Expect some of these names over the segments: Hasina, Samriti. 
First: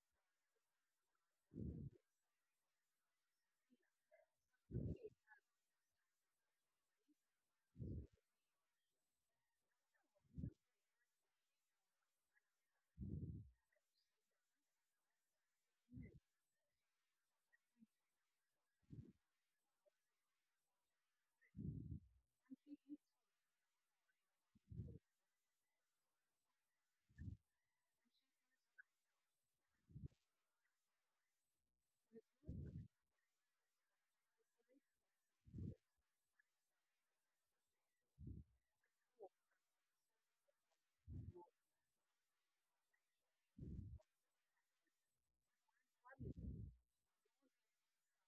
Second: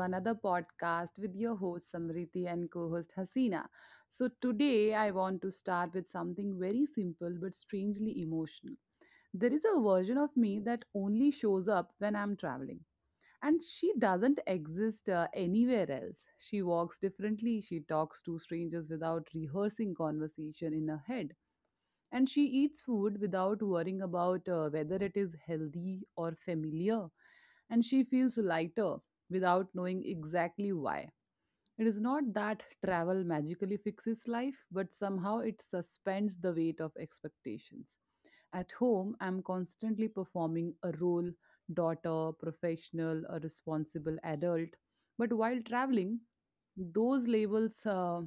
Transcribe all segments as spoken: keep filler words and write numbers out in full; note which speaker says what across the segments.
Speaker 1: another podcast with your host Samriti and co host Hasina. So, today I want to start with something very simple but strangely emotional. There is a version of me that only shows up when I'm traveling, and she doesn't exist uh, anywhere else. She walks differently, she talks to strangers without rehearsing conversation in her head, and she eats food without worrying about uh, whether it is healthy or familiar, and she feels lighter without knowing exactly why. It is not that travel magically fixes life, but somehow it suspends the weight of expectations. At home, I'm constantly performing a role: daughter, professional, a responsible adult. But while traveling, those labels uh,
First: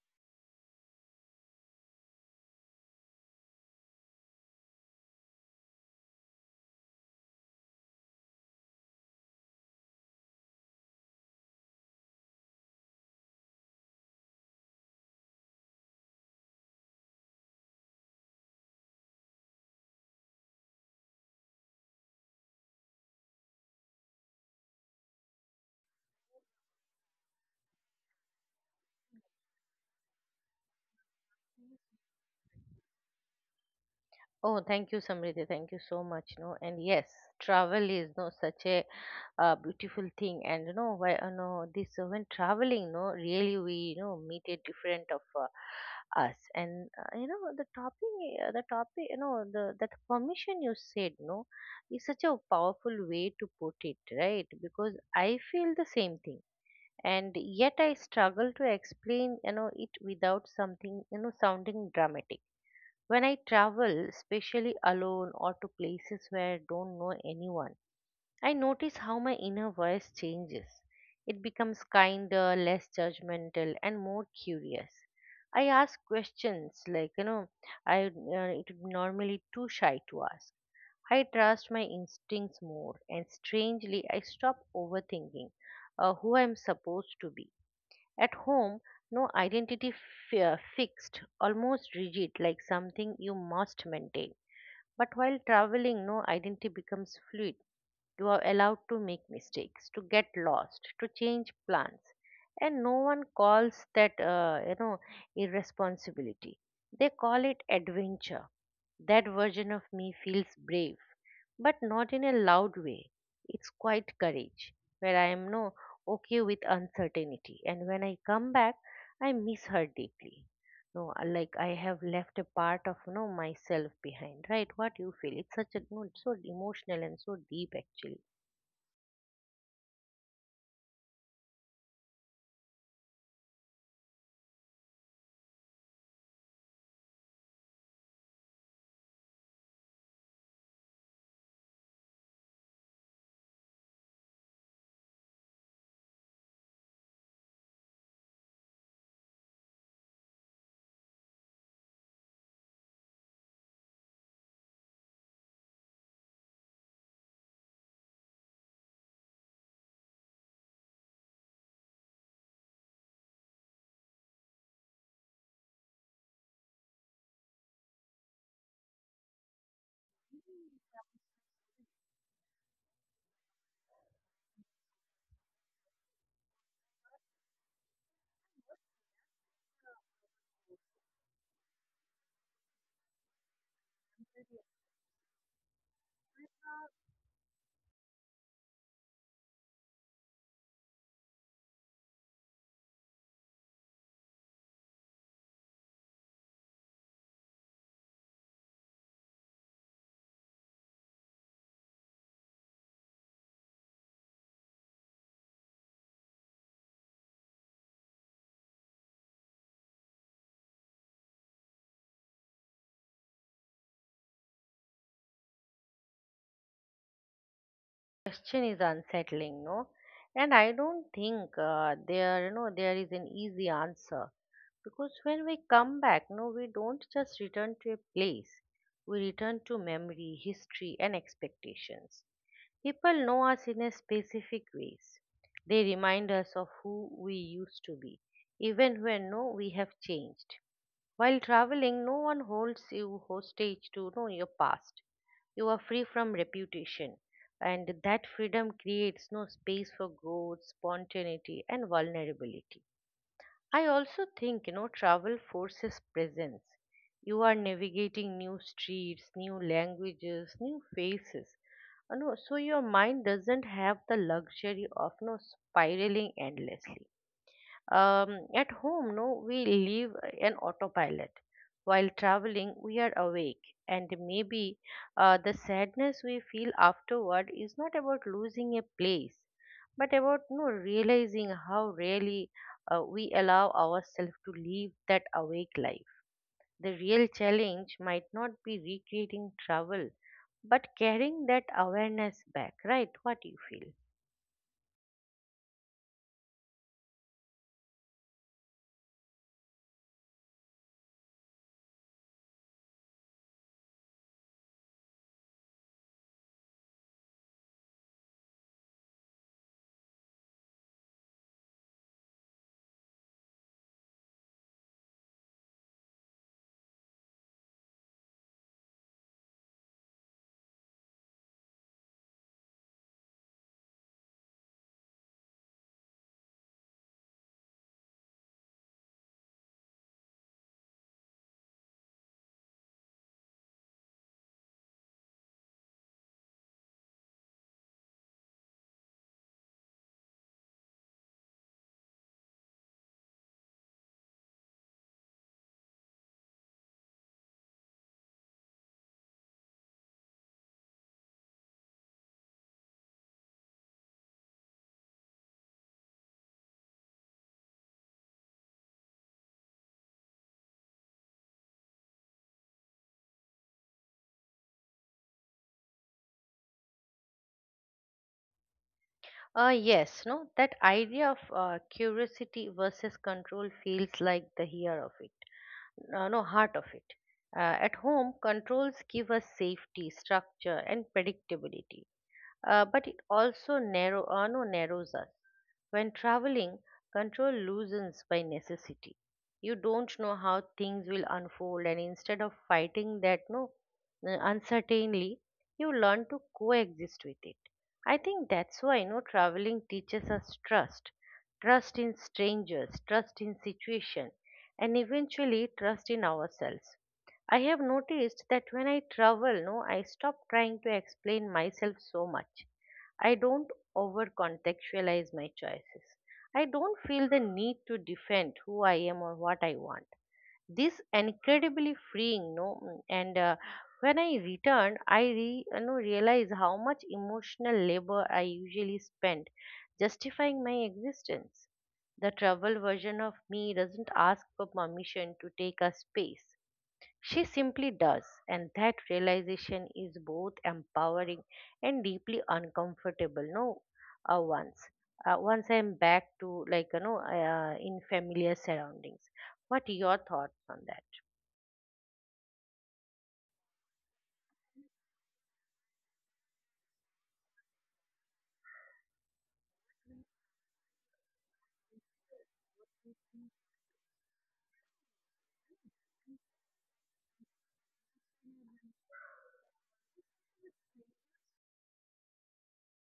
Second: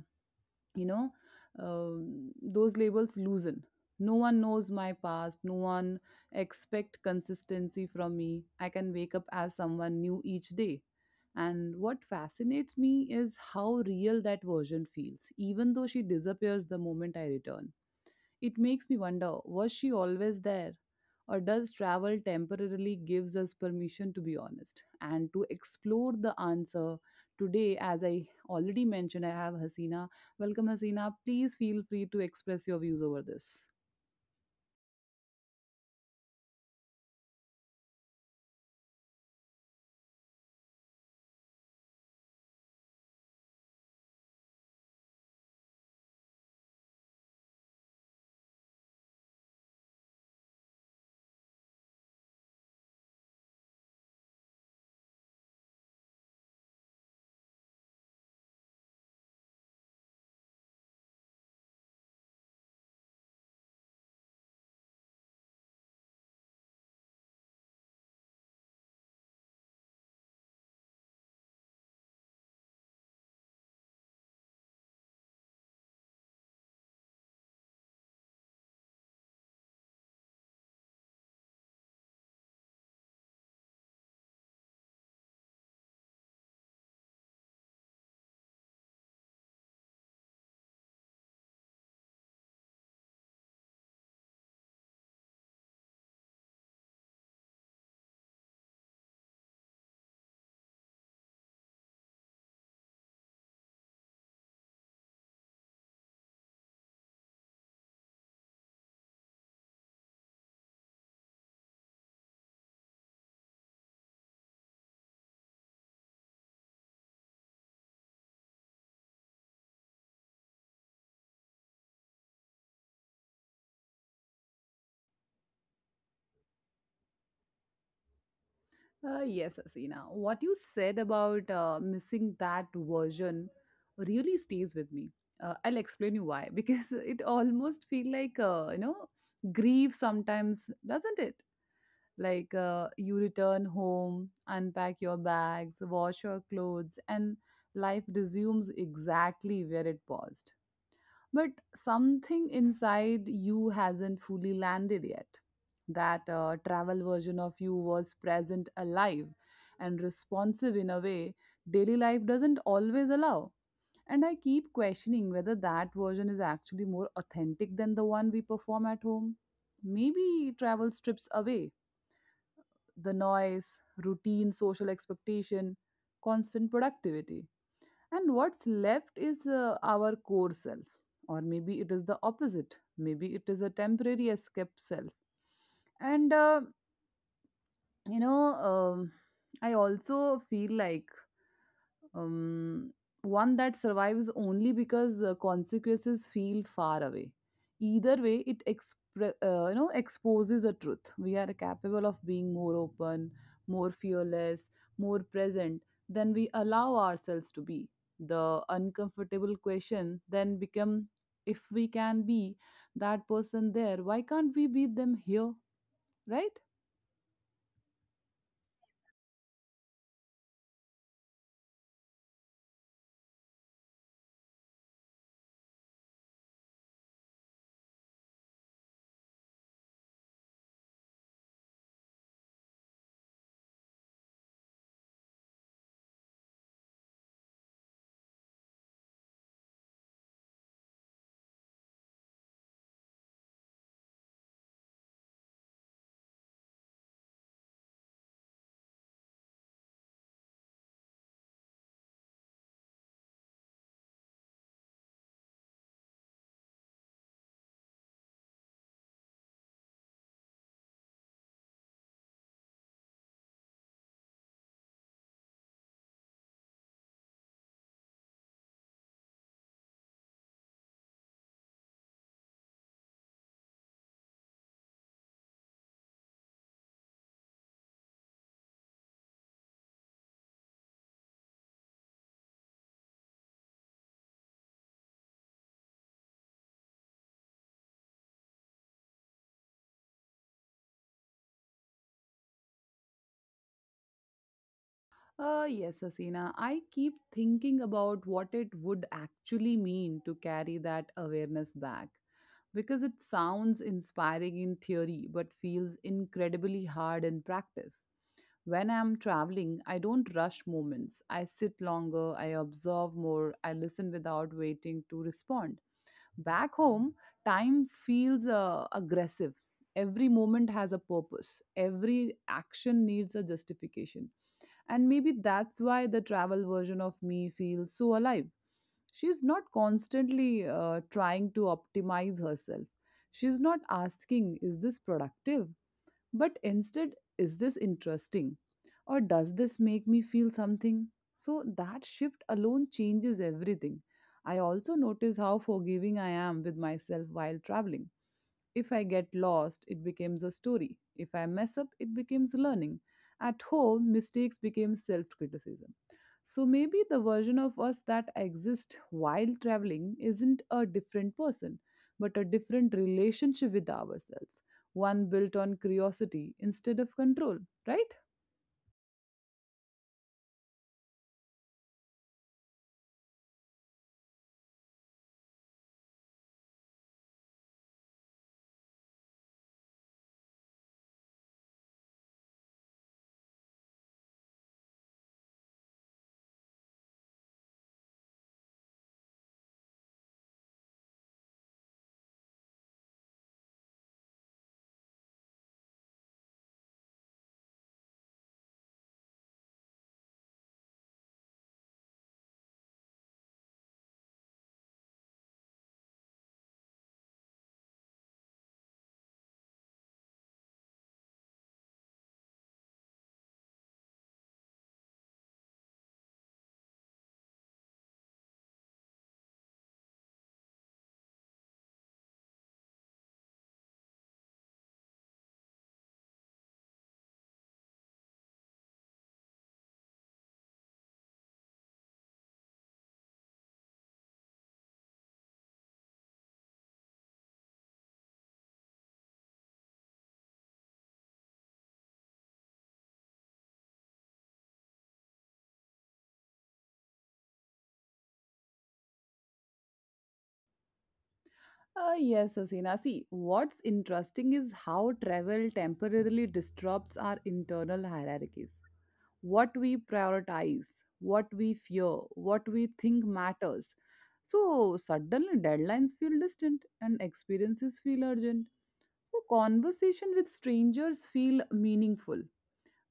Speaker 1: you know um, those labels loosen. No one knows my past, no one expect consistency from me. I can wake up as someone new each day. And what fascinates me is how real that version feels, even though she disappears the moment I return. It makes me wonder, was she always there? Or does travel temporarily gives us permission to be honest and to explore the answer today? As I already mentioned, I have Hasina. Welcome, Hasina. Please feel free to express your views over this.
Speaker 2: Oh, thank you, Samriti. Thank you so much. No, and yes, travel is no such a uh, beautiful thing. And you know, why, you know, this uh, when traveling, no, really we you know meet a different of uh, us. And uh, you know, the topping, uh, the topic, you know, the that permission you said, no, is such a powerful way to put it, right? Because I feel the same thing. And yet I struggle to explain, you know, it without something, you know, sounding dramatic when I travel, especially alone or to places where I don't know anyone. I notice how my inner voice changes. It becomes kinder, less judgmental, and more curious. I ask questions like, you know, I uh, it would normally too shy to ask. I trust my instincts more, and strangely, I stop overthinking uh, who I'm supposed to be. At home, no identity fi- uh, fixed, almost rigid, like something you must maintain. But while traveling, no identity becomes fluid. You are allowed to make mistakes, to get lost, to change plans, and no one calls that uh, you know irresponsibility. They call it adventure. That version of me feels brave, but not in a loud way. It's quite courage, where I am no okay with uncertainty. And when I come back, I miss her deeply. No, uh, like I have left a part of no myself behind, right? What you feel? It's such a no, it's so emotional and so deep actually.
Speaker 1: Uh, yes, Hasina. What you said about uh, missing that version really stays with me. Uh, I'll explain you why because it almost feel like uh, you know grief sometimes, doesn't it? Like uh, you return home, unpack your bags, wash your clothes, and life resumes exactly where it paused. But something inside you hasn't fully landed yet. That uh, travel version of you was present, alive, and responsive in a way daily life doesn't always allow. And I keep questioning whether that version is actually more authentic than the one we perform at home. Maybe travel strips away the noise, routine, social expectation, constant productivity. And what's left is uh, our core self. Or maybe it is the opposite. Maybe it is a temporary escape self. And, uh, you know, um, I also feel like um, one that survives only because uh, consequences feel far away. Either way, it expre- uh, you know exposes a truth. We are capable of being more open, more fearless, more present than we allow ourselves to be. The uncomfortable question then become, if we can be that person there, why can't we be them here? Right?
Speaker 2: Question is unsettling, no? And I don't think uh, there, you know, there is an easy answer because when we come back, no, we don't just return to a place. We return to memory, history, and expectations. People know us in a specific ways. They remind us of who we used to be, even when no, we have changed. While traveling, no one holds you hostage to know your past. You are free from reputation, and that freedom creates no space for growth, spontaneity, and vulnerability. I also think you know travel forces presence. You are navigating new streets, new languages, new faces. You know, so your mind doesn't have the luxury of no spiraling endlessly. Um, at home, no, we live an autopilot. While traveling, we are awake, and maybe uh, the sadness we feel afterward is not about losing a place, but about no realizing how rarely uh, we allow ourselves to live that awake life. The real challenge might not be recreating travel, but carrying that awareness back, right? What do you feel?
Speaker 1: Uh, yes, Asina. I keep thinking about what it would actually mean to carry that awareness back because it sounds inspiring in theory but feels incredibly hard in practice. When I'm traveling, I don't rush moments. I sit longer, I observe more, I listen without waiting to respond. Back home, time feels uh, aggressive. Every moment has a purpose, every action needs a justification, and maybe that's why the travel version of me feels so alive. She's not constantly uh, trying to optimize herself. She's not asking, is this productive? But instead, is this interesting? Or does this make me feel something? So that shift alone changes everything. I also notice how forgiving I am with myself while traveling. If I get lost, it becomes a story. If I mess up, it becomes learning. At home, mistakes became self criticism. So maybe the version of us that exists while traveling isn't a different person, but a different relationship with ourselves. One built on curiosity instead of control, right?
Speaker 2: Uh, yes, no, that idea of uh, curiosity versus control feels like the hair of it, uh, no, heart of it. Uh, at home, controls give us safety, structure, and predictability, uh, but it also narrow, uh, no, narrows us. When traveling, control loosens by necessity. You don't know how things will unfold, and instead of fighting that no uh, uncertainly, you learn to coexist with it. I think that's why no traveling teaches us trust, trust in strangers, trust in situation, and eventually trust in ourselves. I have noticed that when I travel, no, I stop trying to explain myself so much. I don't over contextualize my choices. I don't feel the need to defend who I am or what I want. This incredibly freeing, no, mm, and uh, when I return, I re, you know, realize how much emotional labor I usually spend justifying my existence. The travel version of me doesn't ask for permission to take a space. She simply does, and that realization is both empowering and deeply uncomfortable. No, uh, once, uh, once I'm back to like you know uh, in familiar surroundings. What are your thoughts on that?
Speaker 1: Uh, yes, Asina. See, what's interesting is how travel temporarily disrupts our internal hierarchies: what we prioritize, what we fear, what we think matters. So suddenly deadlines feel distant and experiences feel urgent. So conversation with strangers feel meaningful,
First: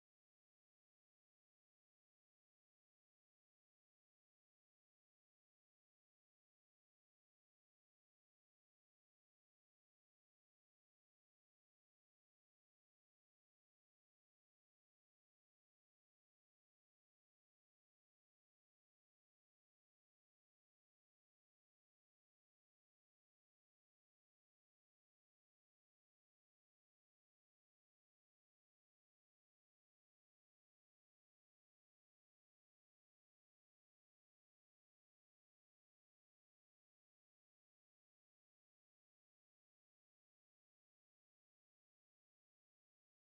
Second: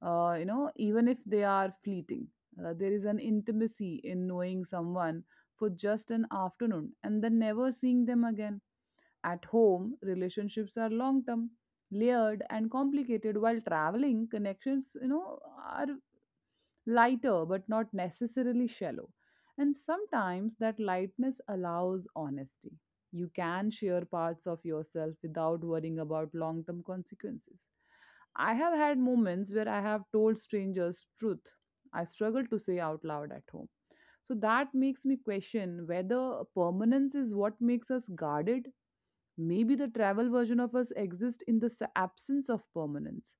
Speaker 1: uh, you know, even if they are fleeting. Uh, there is an intimacy in knowing someone for just an afternoon and then never seeing them again. At home, relationships are long term, layered and complicated, while traveling connections you know are lighter but not necessarily shallow. And sometimes that lightness allows honesty. You can share parts of yourself without worrying about long term consequences. I have had moments where I have told strangers truth I struggle to say out loud at home. So that makes me question whether permanence is what makes us guarded. Maybe the travel version of us exists in the s- absence of permanence,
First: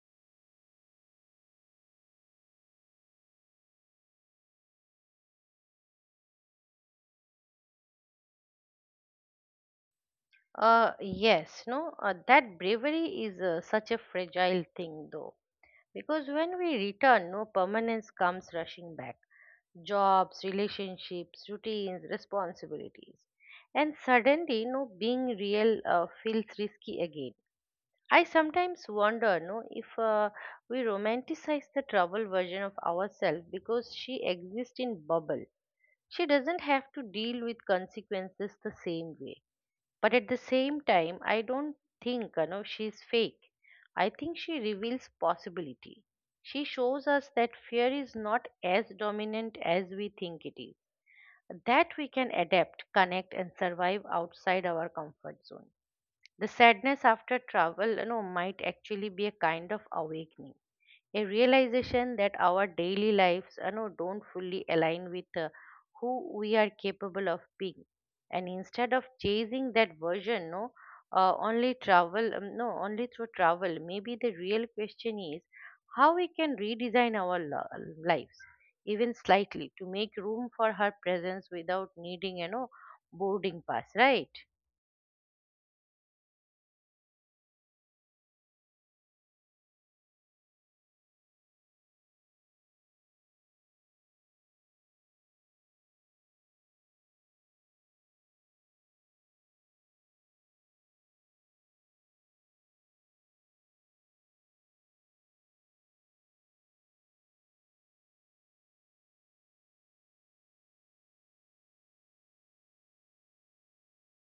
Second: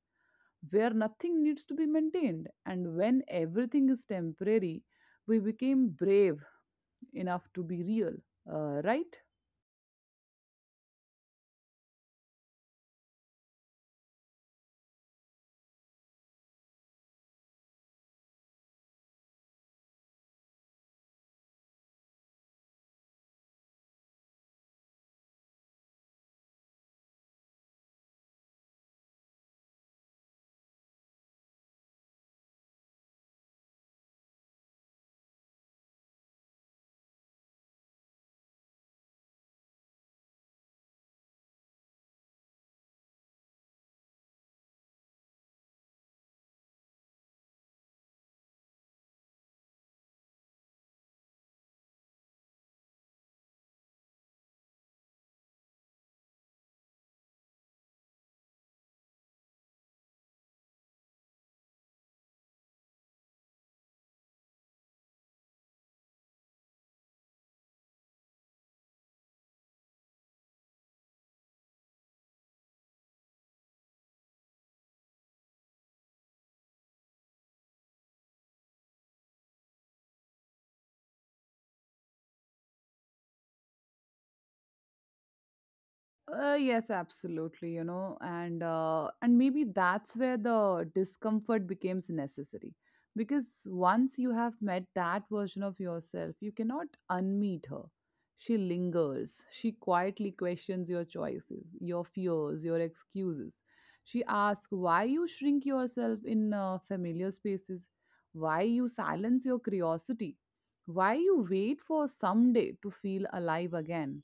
Speaker 1: where nothing needs to be maintained, and when everything is temporary, we became brave enough to be real, uh, right?
Speaker 2: Uh, yes, no, uh, that bravery is uh, such a fragile thing, though. Because when we return, no permanence comes rushing back: jobs, relationships, routines, responsibilities. And suddenly, no being real uh, feels risky again. I sometimes wonder, no, if uh, we romanticize the trouble version of ourselves because she exists in bubble. She doesn't have to deal with consequences the same way. But at the same time, I don't think you know she's fake. I think she reveals possibility. She shows us that fear is not as dominant as we think it is. That we can adapt, connect, and survive outside our comfort zone. The sadness after travel, you know, might actually be a kind of awakening, a realization that our daily lives you know, don't fully align with uh, who we are capable of being. And instead of chasing that version no uh, only travel, um, no only through travel, maybe the real question is how we can redesign our lo- lives, even slightly, to make room for her presence without needing you know boarding pass, right?
Speaker 1: Uh, yes, absolutely, you know, and uh, and maybe that's where the discomfort becomes necessary because once you have met that version of yourself, you cannot unmeet her. She lingers. She quietly questions your choices, your fears, your excuses. She asks why you shrink yourself in uh, familiar spaces, why you silence your curiosity, why you wait for someday to feel alive again.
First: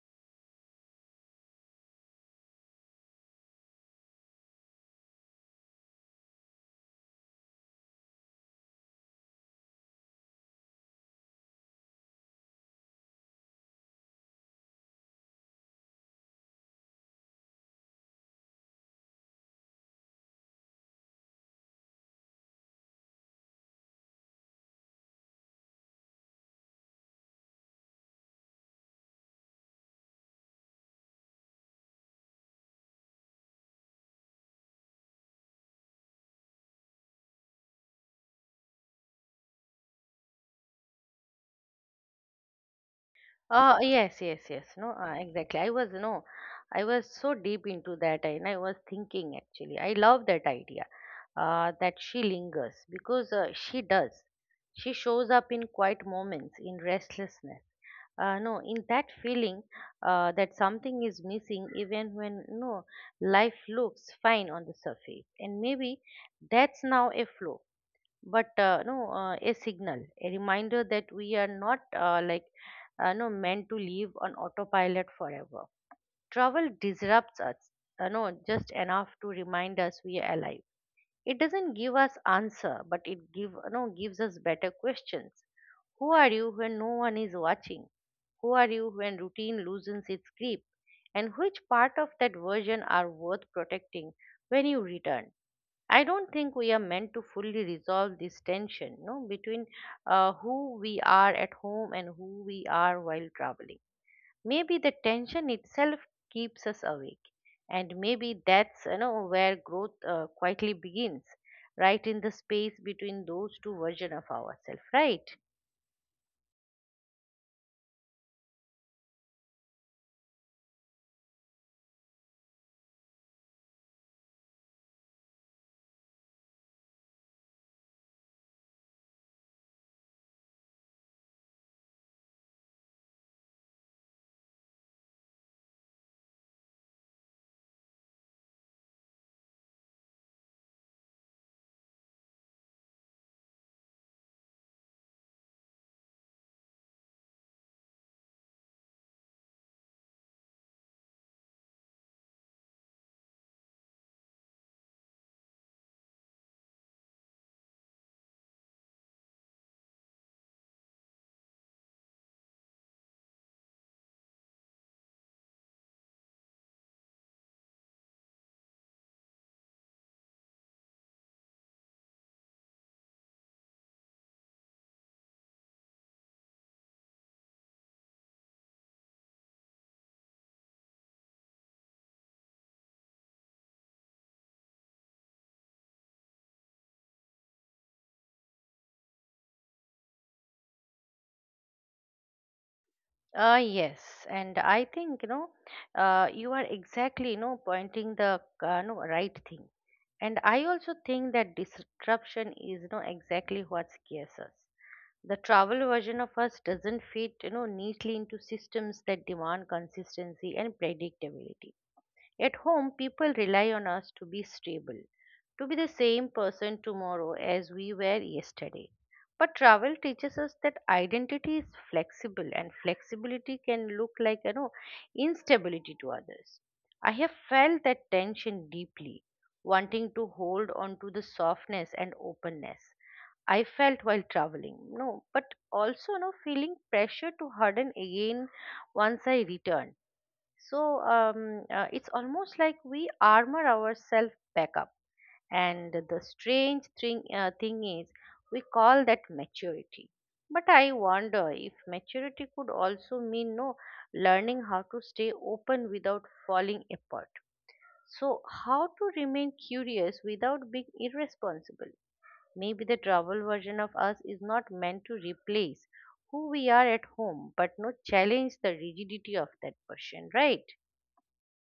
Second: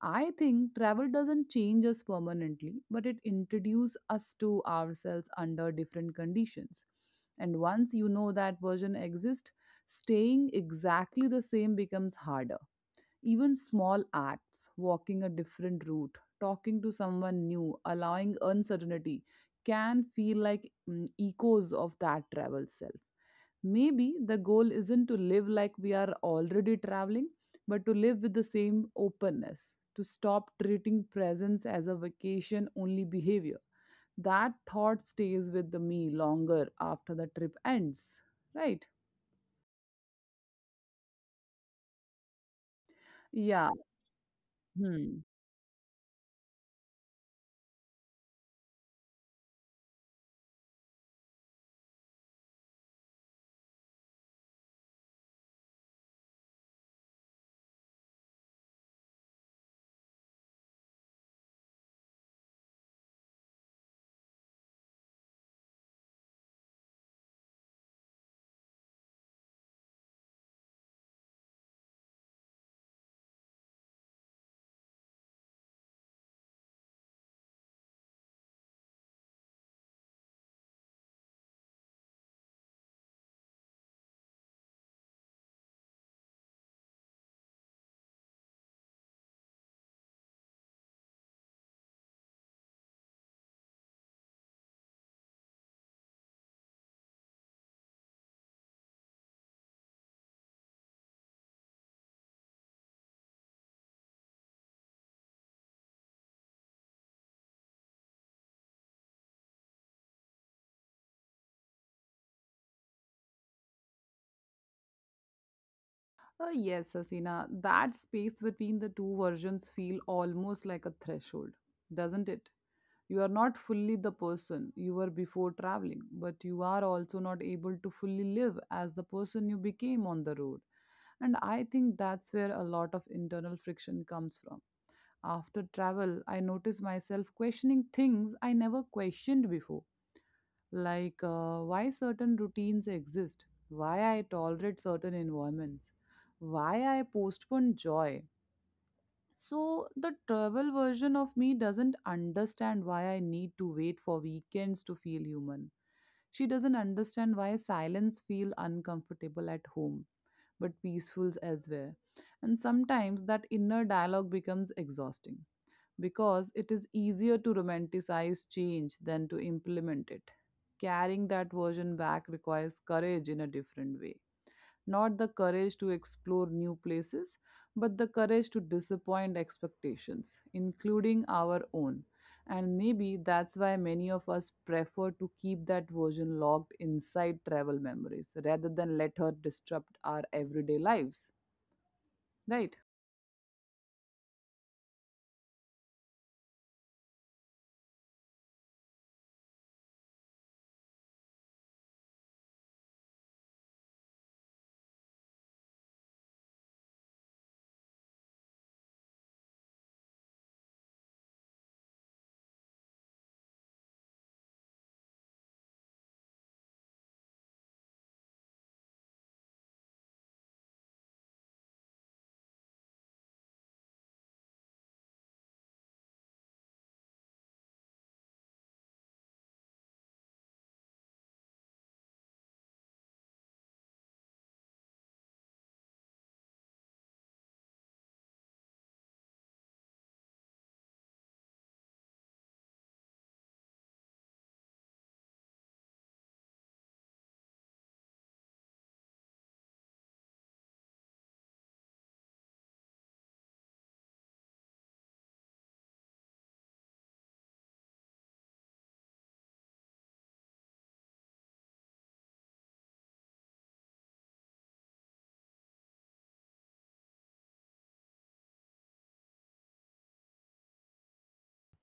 Speaker 1: I think travel doesn't change us permanently, but it introduces us to ourselves under different conditions. And once you know that version exists, staying exactly the same becomes harder. Even small acts, walking a different route, talking to someone new, allowing uncertainty, can feel like mm, echoes of that travel self. Maybe the goal isn't to live like we are already traveling, but to live with the same openness, to stop treating presence as a vacation only behavior. That thought stays with the me longer after the trip ends, right? Yeah.
Speaker 2: Uh, yes, yes, yes. No, uh,
Speaker 1: Hmm.
Speaker 2: exactly. I was, no, I was so deep into that, and I was thinking actually. I love that idea uh, that she lingers because uh, she does. She shows up in quiet moments, in restlessness. Uh, no, in that feeling uh, that something is missing, even when no life looks fine on the surface. And maybe that's now a flaw but uh, no uh, a signal, a reminder that we are not uh, like uh, no meant to live on autopilot forever. Travel disrupts us uh, no just enough to remind us we are alive. It doesn't give us answer, but it give no gives us better questions. Who are you when no one is watching? Who are you when routine loosens its grip, and which part of that version are worth protecting when you return? I don't think we are meant to fully resolve this tension, no, between uh, who we are at home and who we are while traveling. Maybe the tension itself keeps us awake, and maybe that's you know where growth uh, quietly begins, right in the space between those two versions of ourselves, right?
Speaker 1: Uh, yes, Asina, that space between the two versions feel almost like a threshold, doesn't it? You are not fully the person you were before traveling, but you are also not able to fully live as the person you became on the road. And I think that's where a lot of internal friction comes from. After travel, I notice myself questioning things I never questioned before, like uh, why certain routines exist, why I tolerate certain environments, why I postpone joy. So, the travel version of me doesn't understand why I need to wait for weekends to feel human. She doesn't understand why silence feel uncomfortable at home but peaceful elsewhere. And sometimes that inner dialogue becomes exhausting because it is easier to romanticize change than to implement it. Carrying that version back requires courage in a different way. Not the courage to explore new places, but the courage to disappoint expectations, including our own. And maybe that's why many of us prefer to keep that version locked inside travel memories rather than let her disrupt our everyday lives. Right?
Speaker 2: Uh, yes, and I think you know, uh, you are exactly you know pointing the uh, no, right thing, and I also think that disruption is you know exactly what scares us. The travel version of us doesn't fit you know neatly into systems that demand consistency and predictability. At home, people rely on us to be stable, to be the same person tomorrow as we were yesterday. But travel teaches us that identity is flexible, and flexibility can look like, you know, instability to others. I have felt that tension deeply, wanting to hold on to the softness and openness I felt while traveling. No, but also, no, feeling pressure to harden again once I returned. So um, uh, it's almost like we armor ourselves back up. And the strange thing, uh, thing is, we call that maturity. But I wonder if maturity could also mean no learning how to stay open without falling apart. So how to remain curious without being irresponsible? Maybe the travel version of us is not meant to replace who we are at home, but no challenge the rigidity of that version, right?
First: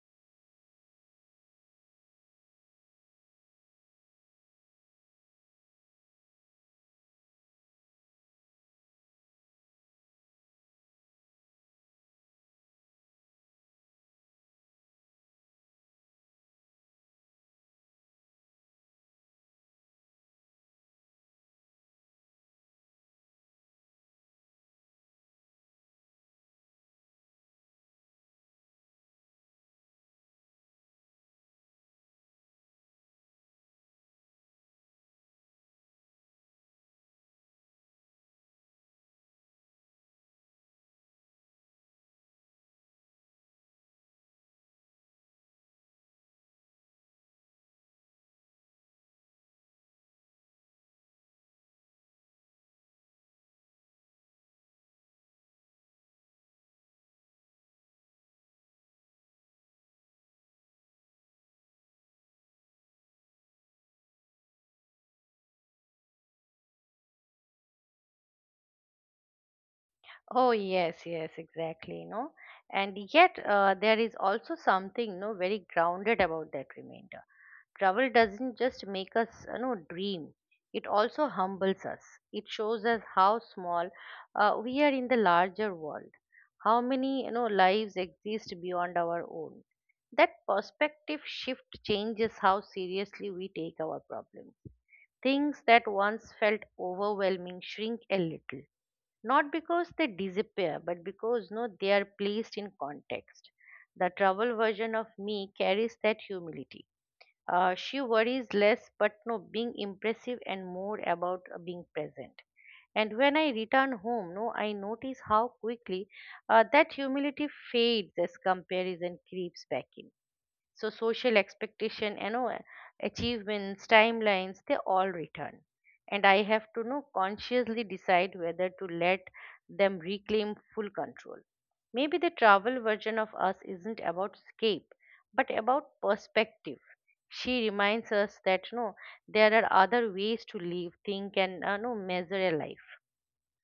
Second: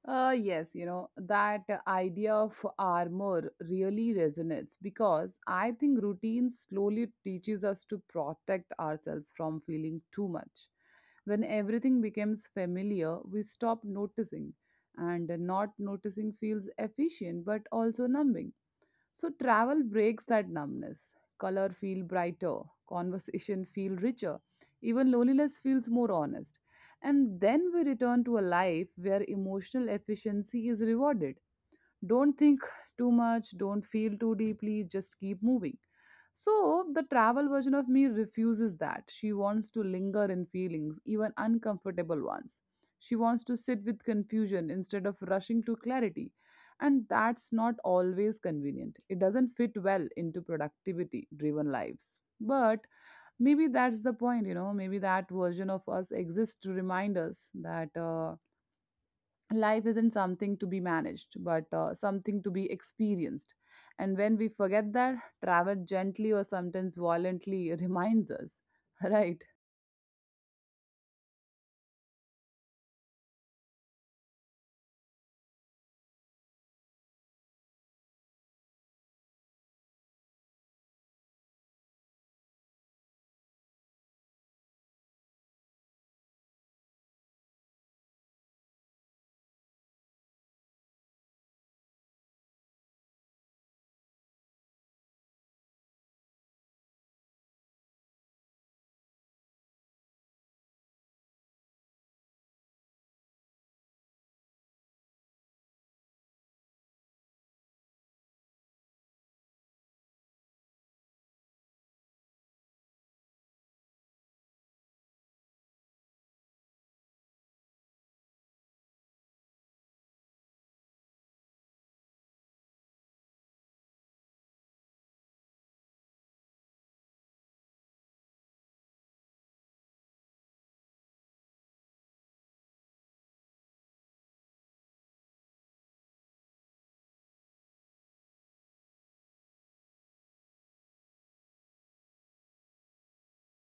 Speaker 1: Uh, yes, you know, that idea of armor really resonates because I think routine slowly teaches us to protect ourselves from feeling too much. When everything becomes familiar, we stop noticing, and not noticing feels efficient but also numbing. So travel breaks that numbness. Color feel brighter, conversation feel richer, even loneliness feels more honest. And then we return to a life where emotional efficiency is rewarded. Don't think too much, don't feel too deeply, just keep moving. So, the travel version of me refuses that. She wants to linger in feelings, even uncomfortable ones. She wants to sit with confusion instead of rushing to clarity. And that's not always convenient. It doesn't fit well into productivity driven lives. But maybe that's the point, you know, maybe that version of us exists to remind us that. Uh, life isn't something to be managed but uh, something to be experienced, and when we forget that, travel gently or sometimes violently reminds us. Right?
Speaker 2: Oh yes, yes, exactly. No, and yet uh, there is also something no very grounded about that remainder. Travel doesn't just make us you know dream; it also humbles us. It shows us how small uh, we are in the larger world, how many you know lives exist beyond our own. That perspective shift changes how seriously we take our problems. Things that once felt overwhelming shrink a little, not because they disappear but because no they are placed in context. The travel version of me carries that humility. Uh, she worries less but no being impressive and more about uh, being present. And when I return home, no I notice how quickly uh, that humility fades as comparison creeps back in. So social expectation, you know, achievements, timelines, they all return. And I have to know consciously decide whether to let them reclaim full control. Maybe the travel version of us isn't about escape, but about perspective. She reminds us that no, there are other ways to live, think, and uh, no, measure a life.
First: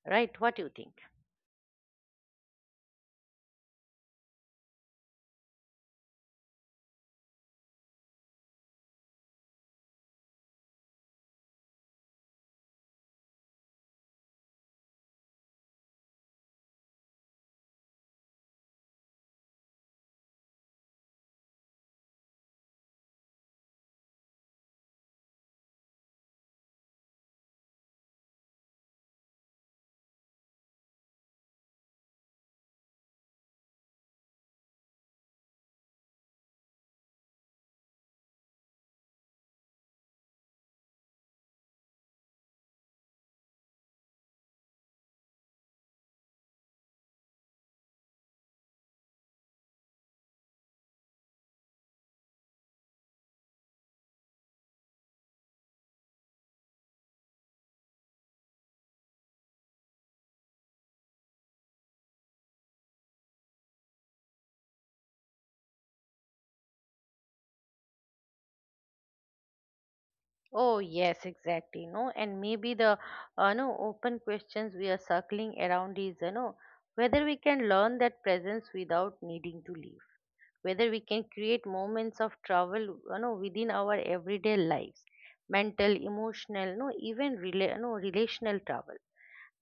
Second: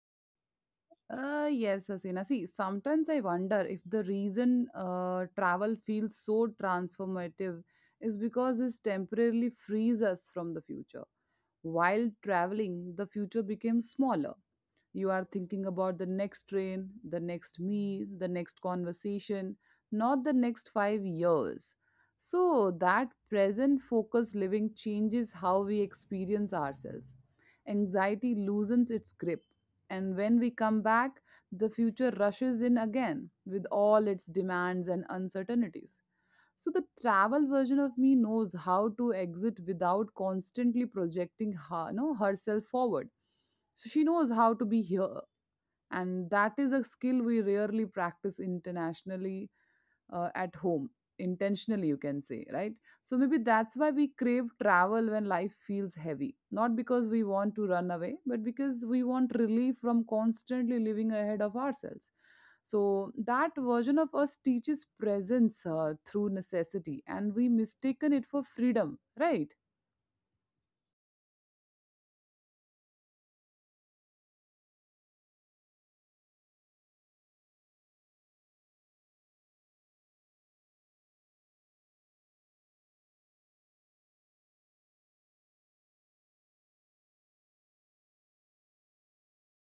Speaker 2: Right? What do you think?
Speaker 1: Uh, yes, Asina. See, sometimes I wonder if the reason uh, travel feels so transformative is because this temporarily frees us from the future. While traveling, the future becomes smaller. You are thinking about the next train, the next meal, the next conversation, not the next five years. So, that present focused living changes how we experience ourselves. Anxiety loosens its grip, and when we come back, the future rushes in again with all its demands and uncertainties. So, the travel version of me knows how to exit without constantly projecting her, no, herself forward. So, she knows how to be here, and that is a skill we rarely practice internationally uh, at home, intentionally, you can say, right? So maybe that's why we crave travel when life feels heavy, not because we want to run away but because we want relief from constantly living ahead of ourselves. So that version of us teaches presence uh, through necessity, and we mistaken it for freedom, right?
Speaker 2: Oh, yes, exactly. No, and maybe the uh, no open questions we are circling around is you know whether we can learn that presence without needing to leave, whether we can create moments of travel you know within our everyday lives, mental, emotional, no even rela- no relational travel,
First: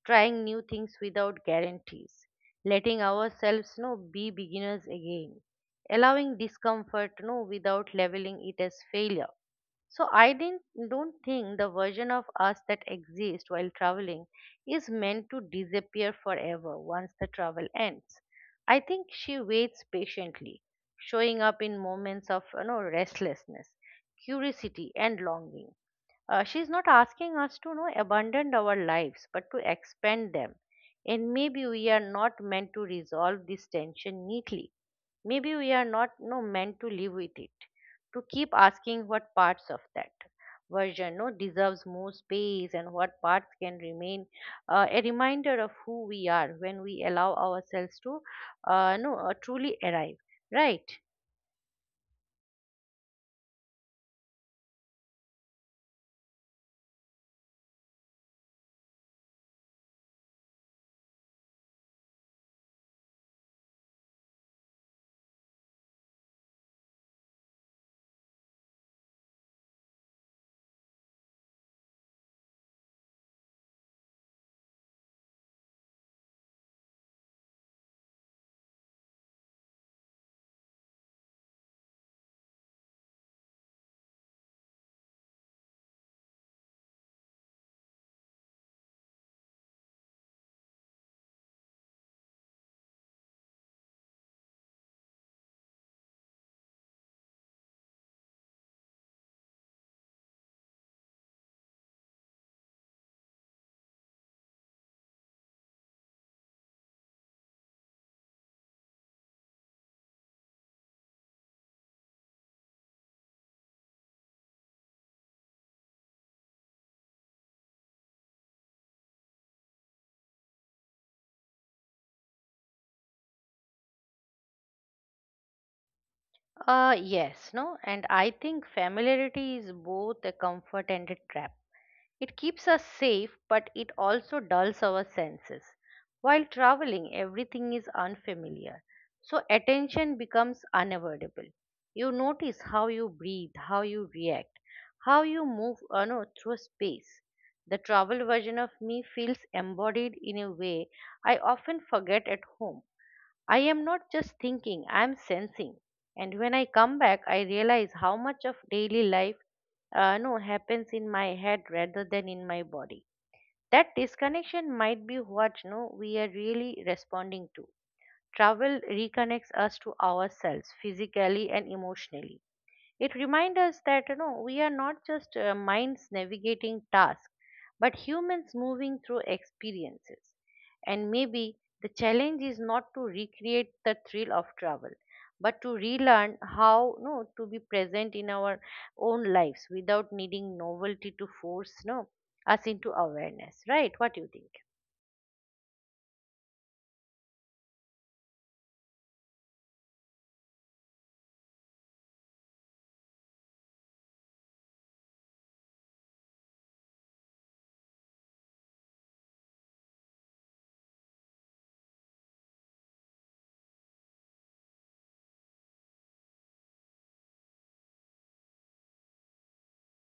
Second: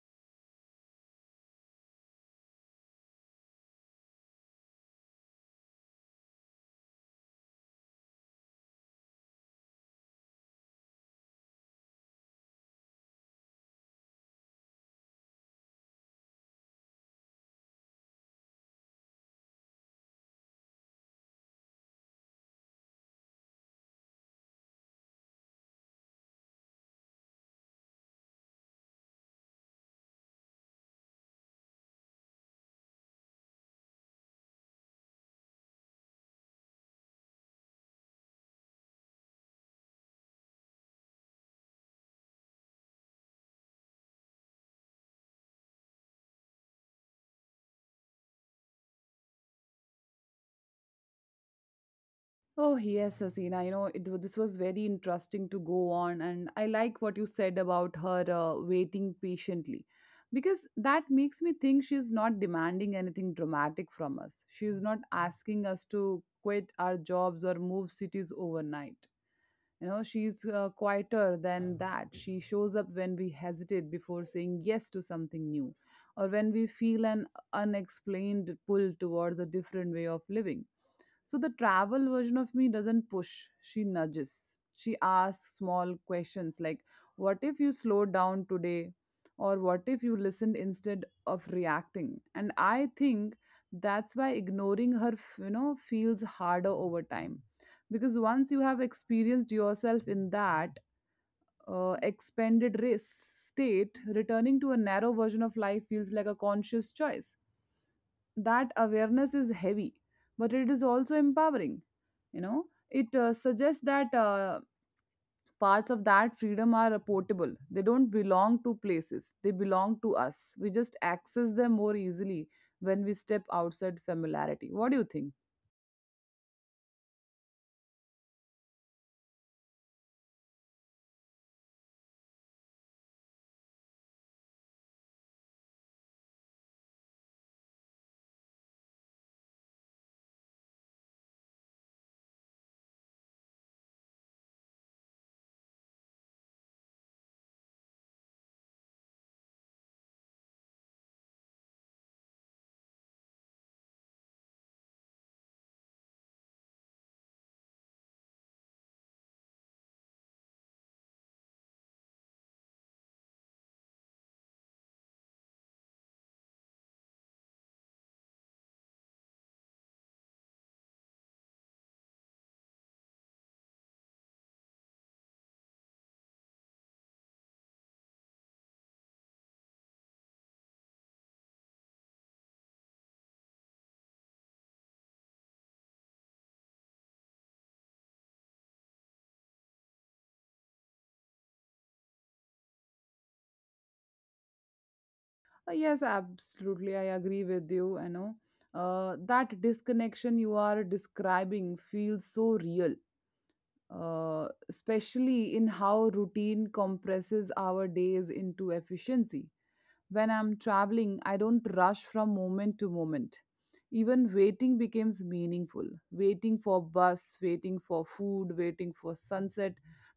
Speaker 2: trying new things without guarantees, letting ourselves no be beginners again, allowing discomfort no without labeling it as failure. So I didn't don't think the version of us that exists while traveling is meant to disappear forever once the travel ends. I think she waits patiently, showing up in moments of you know restlessness, curiosity, and longing. Uh, she's not asking us to you know abandon our lives, but to expand them. And maybe we are not meant to resolve this tension neatly. Maybe we are not you know, meant to live with it, to keep asking what parts of that version you know, deserves more space and what parts can remain, uh, a reminder of who we are when we allow ourselves to uh, you know, uh, truly arrive. Right.
Speaker 1: Oh, yes, Asina. You know, it, wa- this was very interesting to go on. And I like what you said about her uh, waiting patiently because that makes me think she's not demanding anything dramatic from us. She's not asking us to quit our jobs or move cities overnight. You know, she's uh, quieter than that. She shows up when we hesitate before saying yes to something new, or when we feel an unexplained pull towards a different way of living. So the travel version of me doesn't push, she nudges. She asks small questions like, what if you slowed down today? Or what if you listened instead of reacting? And I think that's why ignoring her, f- you know, feels harder over time. Because once you have experienced yourself in that uh, expanded risk state, returning to a narrow version of life feels like a conscious choice. That awareness is heavy, but it is also empowering. You know it uh, suggests that uh, parts of that freedom are portable. They don't belong to places, they belong to us. We just access them more easily when we step outside familiarity. What do you think?
Speaker 2: Uh, yes, no, and I think familiarity is both a comfort and a trap. It keeps us safe, but it also dulls our senses. While traveling, everything is unfamiliar, so attention becomes unavoidable. You notice how you breathe, how you react, how you move uh, no, through space. The travel version of me feels embodied in a way I often forget at home. I am not just thinking, I am sensing. And when I come back, I realize how much of daily life uh, no happens in my head rather than in my body. That disconnection might be what no we are really responding to. Travel reconnects us to ourselves physically and emotionally. It reminds us that you know we are not just uh, minds navigating tasks, but humans moving through experiences. And maybe the challenge is not to recreate the thrill of travel, but to relearn how no to be present in our own lives without needing novelty to force no us into awareness. Right? What do you think?
Speaker 1: Uh, yes, absolutely, I agree with you. I know uh, that disconnection you are describing feels so real, uh, especially in how routine compresses our days into efficiency. When I'm traveling, I don't rush from moment to moment. Even waiting becomes meaningful. Waiting for bus, waiting for food, waiting for sunset.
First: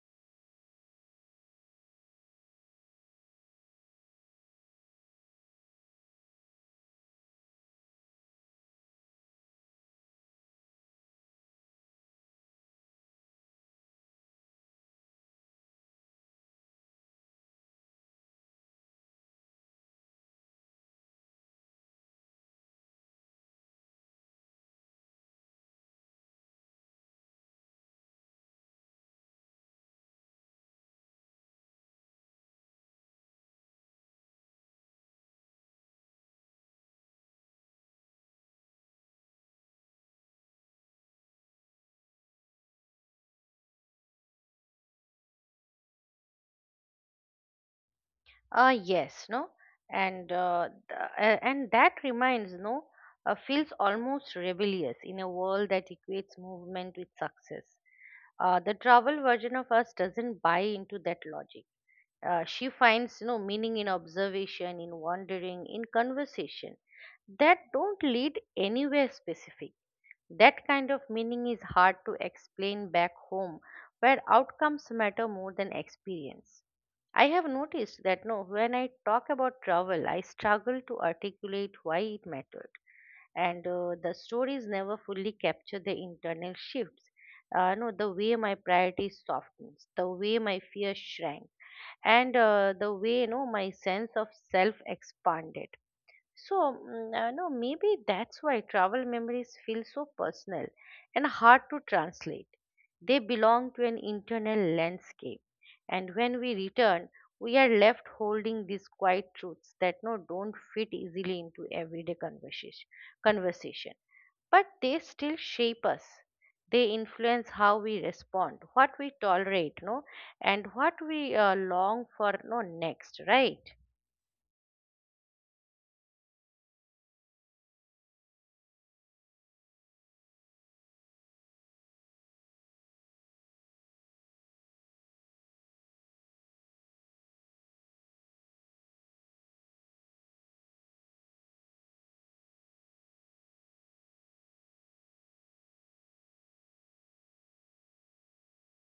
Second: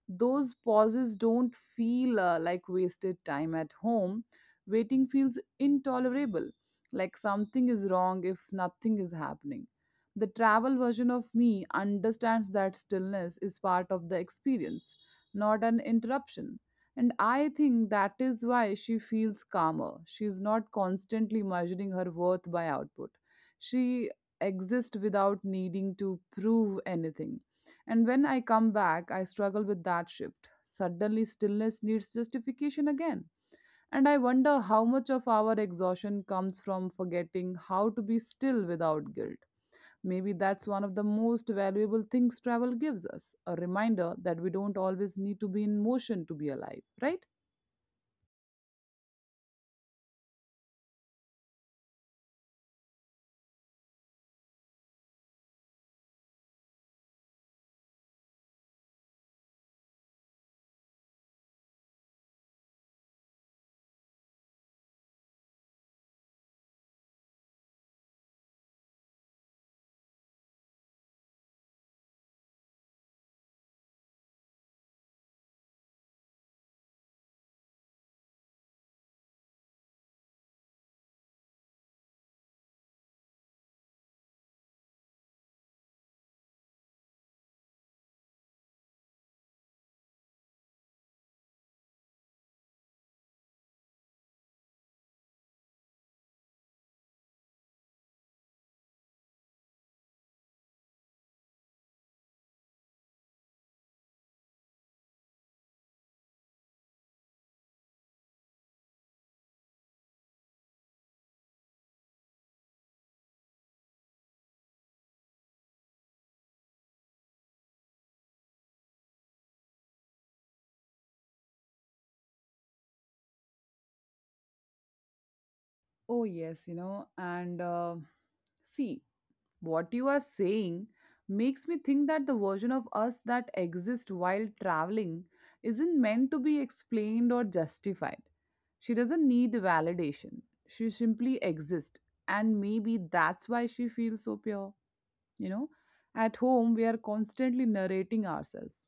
Speaker 1: Those pauses don't feel uh, like wasted time. At home, waiting feels intolerable, like something is wrong if nothing is happening. The travel version of me understands that stillness is part of the experience, not an interruption. And I think that is why she feels calmer. She is not constantly measuring her worth by output. She exists without needing to prove anything. And when I come back, I struggle with that shift. Suddenly, stillness needs justification again. And I wonder how much of our exhaustion comes from forgetting how to be still without guilt. Maybe that's one of the most valuable things travel gives us, a reminder that we don't always need to be in motion to be alive, right?
Speaker 2: Uh, yes, no, and uh, th- uh, And that reminds no, uh, feels almost rebellious in a world that equates movement with success. Uh, the travel version of us doesn't buy into that logic. Uh, she finds no meaning in observation, in wandering, in conversation that don't lead anywhere specific. That kind of meaning is hard to explain back home, where outcomes matter more than experience. I have noticed that no, when I talk about travel, I struggle to articulate why it mattered, and uh, the stories never fully capture the internal shifts. Uh, no, the way my priorities softened, the way my fear shrank, and uh, the way no, my sense of self expanded. So, mm, I know maybe that's why travel memories feel so personal and hard to translate. They belong to an internal landscape, and when we return, we are left holding these quiet truths that no don't fit easily into everyday conversation. Conversation, but they still shape us. They influence how we respond, what we tolerate, no, and what we uh, long for, no next, right?
Speaker 1: Oh, yes, you know, and uh, see, what you are saying makes me think that the version of us that exists while traveling isn't meant to be explained or justified. She doesn't need validation. She simply exists. And maybe that's why she feels so pure. You know, at home, we are constantly narrating ourselves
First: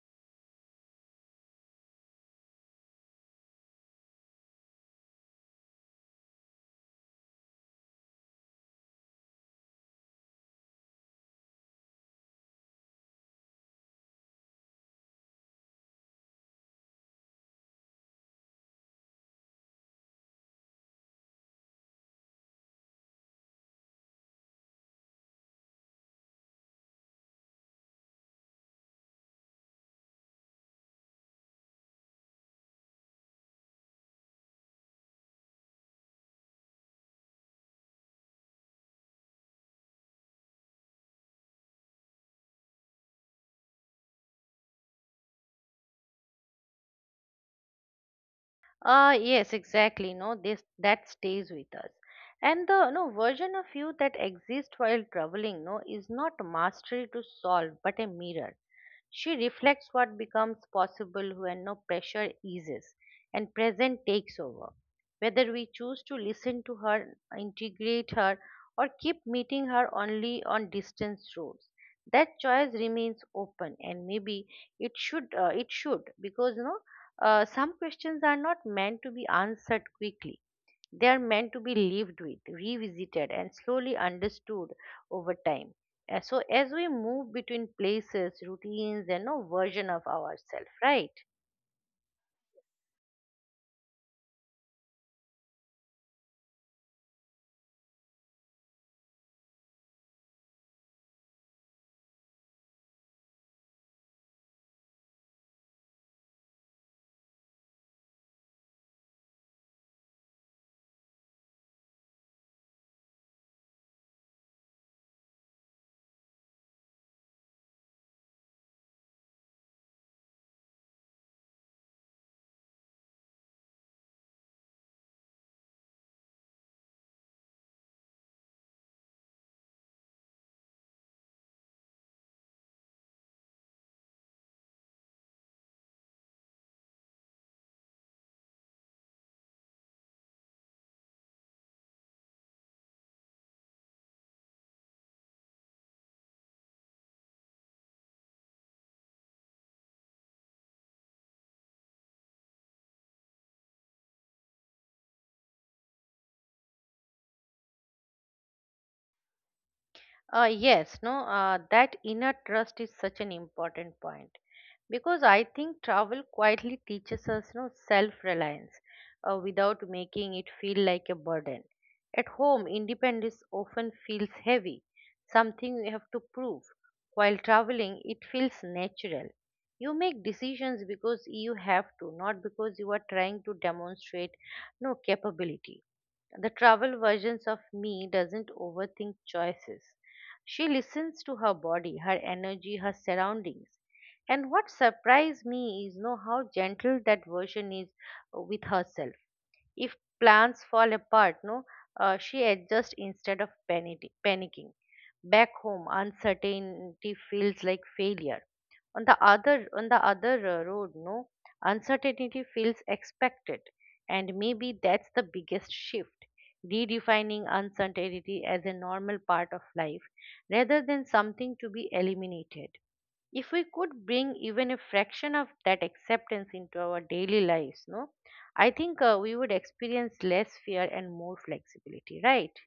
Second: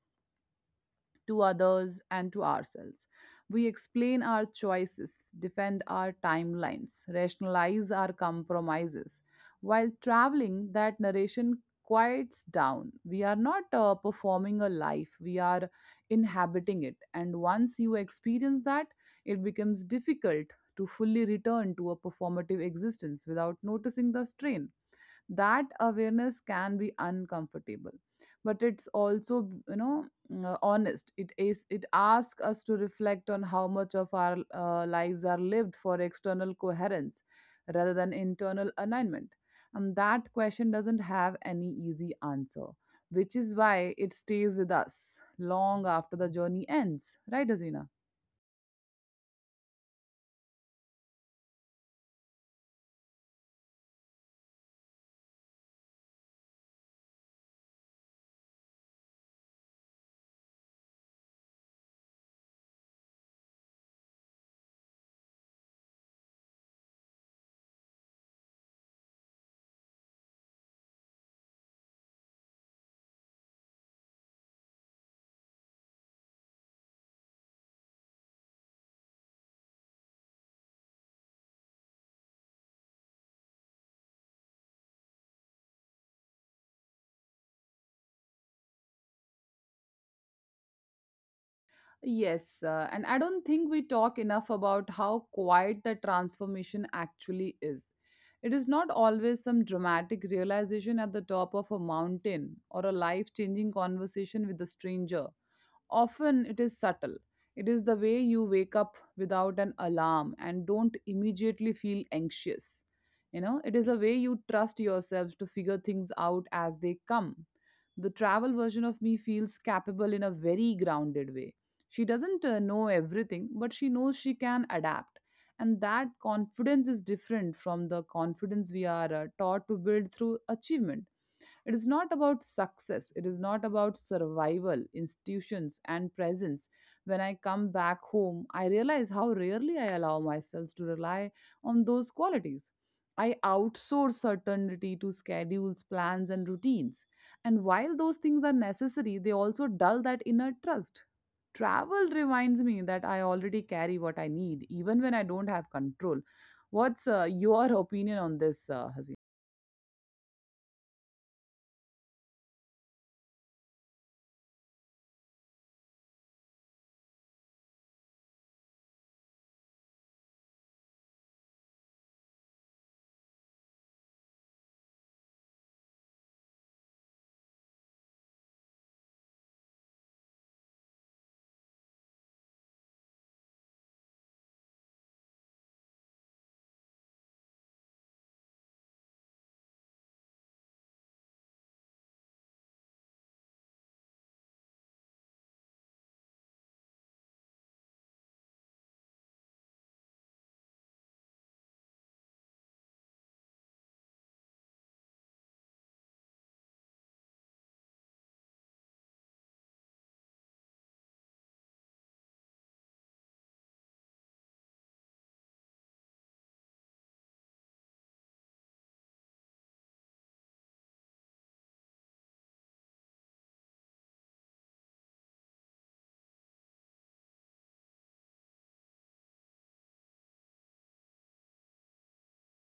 Speaker 1: to others and to ourselves. We explain our choices, defend our timelines, rationalize our compromises. While traveling, that narration quiets down. We are not uh, performing a life, we are inhabiting it. And once you experience that, it becomes difficult to fully return to a performative existence without noticing the strain. That awareness can be uncomfortable, but it's also, you know, uh, honest. It is it asks us to reflect on how much of our uh, lives are lived for external coherence rather than internal alignment. And that question doesn't have any easy answer, which is why it stays with us long after the journey ends, right, Azina?
Speaker 2: Uh, yes, exactly. No, this that stays with us. And the no version of you that exists while traveling, no, is not mastery to solve, but a mirror. She reflects what becomes possible when no pressure eases and present takes over. Whether we choose to listen to her, integrate her, or keep meeting her only on distance roads, that choice remains open, and maybe it should. Uh, it should because no uh, some questions are not meant to be answered quickly. They are meant to be lived with, revisited, and slowly understood over time. Uh, So, as we move between places, routines, and no version of ourselves, right?
Speaker 1: Yes, uh, and I don't think we talk enough about how quiet the transformation actually is. It is not always some dramatic realization at the top of a mountain or a life changing conversation with a stranger. Often it is subtle. It is the way you wake up without an alarm and don't immediately feel anxious. You know, it is a way you trust yourself to figure things out as they come. The travel version of me feels capable in a very grounded way. She doesn't uh, know everything, but she knows she can adapt. And that confidence is different from the confidence we are uh, taught to build through achievement. It is not about success, it is not about survival, institutions, and presence. When I come back home, I realize how rarely I allow myself to rely on those qualities. I outsource certainty to schedules, plans, and routines. And while those things are necessary, they also dull that inner trust. Travel reminds me that I already carry what I need, even when I don't have control. What's uh, your opinion on this, uh, Hasina?
Speaker 2: Uh, yes, no, uh, That inner trust is such an important point, because I think travel quietly teaches us, no, self-reliance uh, without making it feel like a burden. At home, independence often feels heavy, something you have to prove. While traveling, it feels natural. You make decisions because you have to, not because you are trying to demonstrate no capability. The travel versions of me doesn't overthink choices. She listens to her body, her energy, her surroundings. And what surprised me is know how gentle that version is uh, with herself. If plans fall apart, no, uh, she adjusts instead of panic- panicking. Back home, uncertainty feels like failure. On the other, on the other uh, road, no, uncertainty feels expected, and maybe that's the biggest shift. Redefining uncertainty as a normal part of life rather than something to be eliminated. If we could bring even a fraction of that acceptance into our daily lives, no, I think uh, we would experience less fear and more flexibility, right?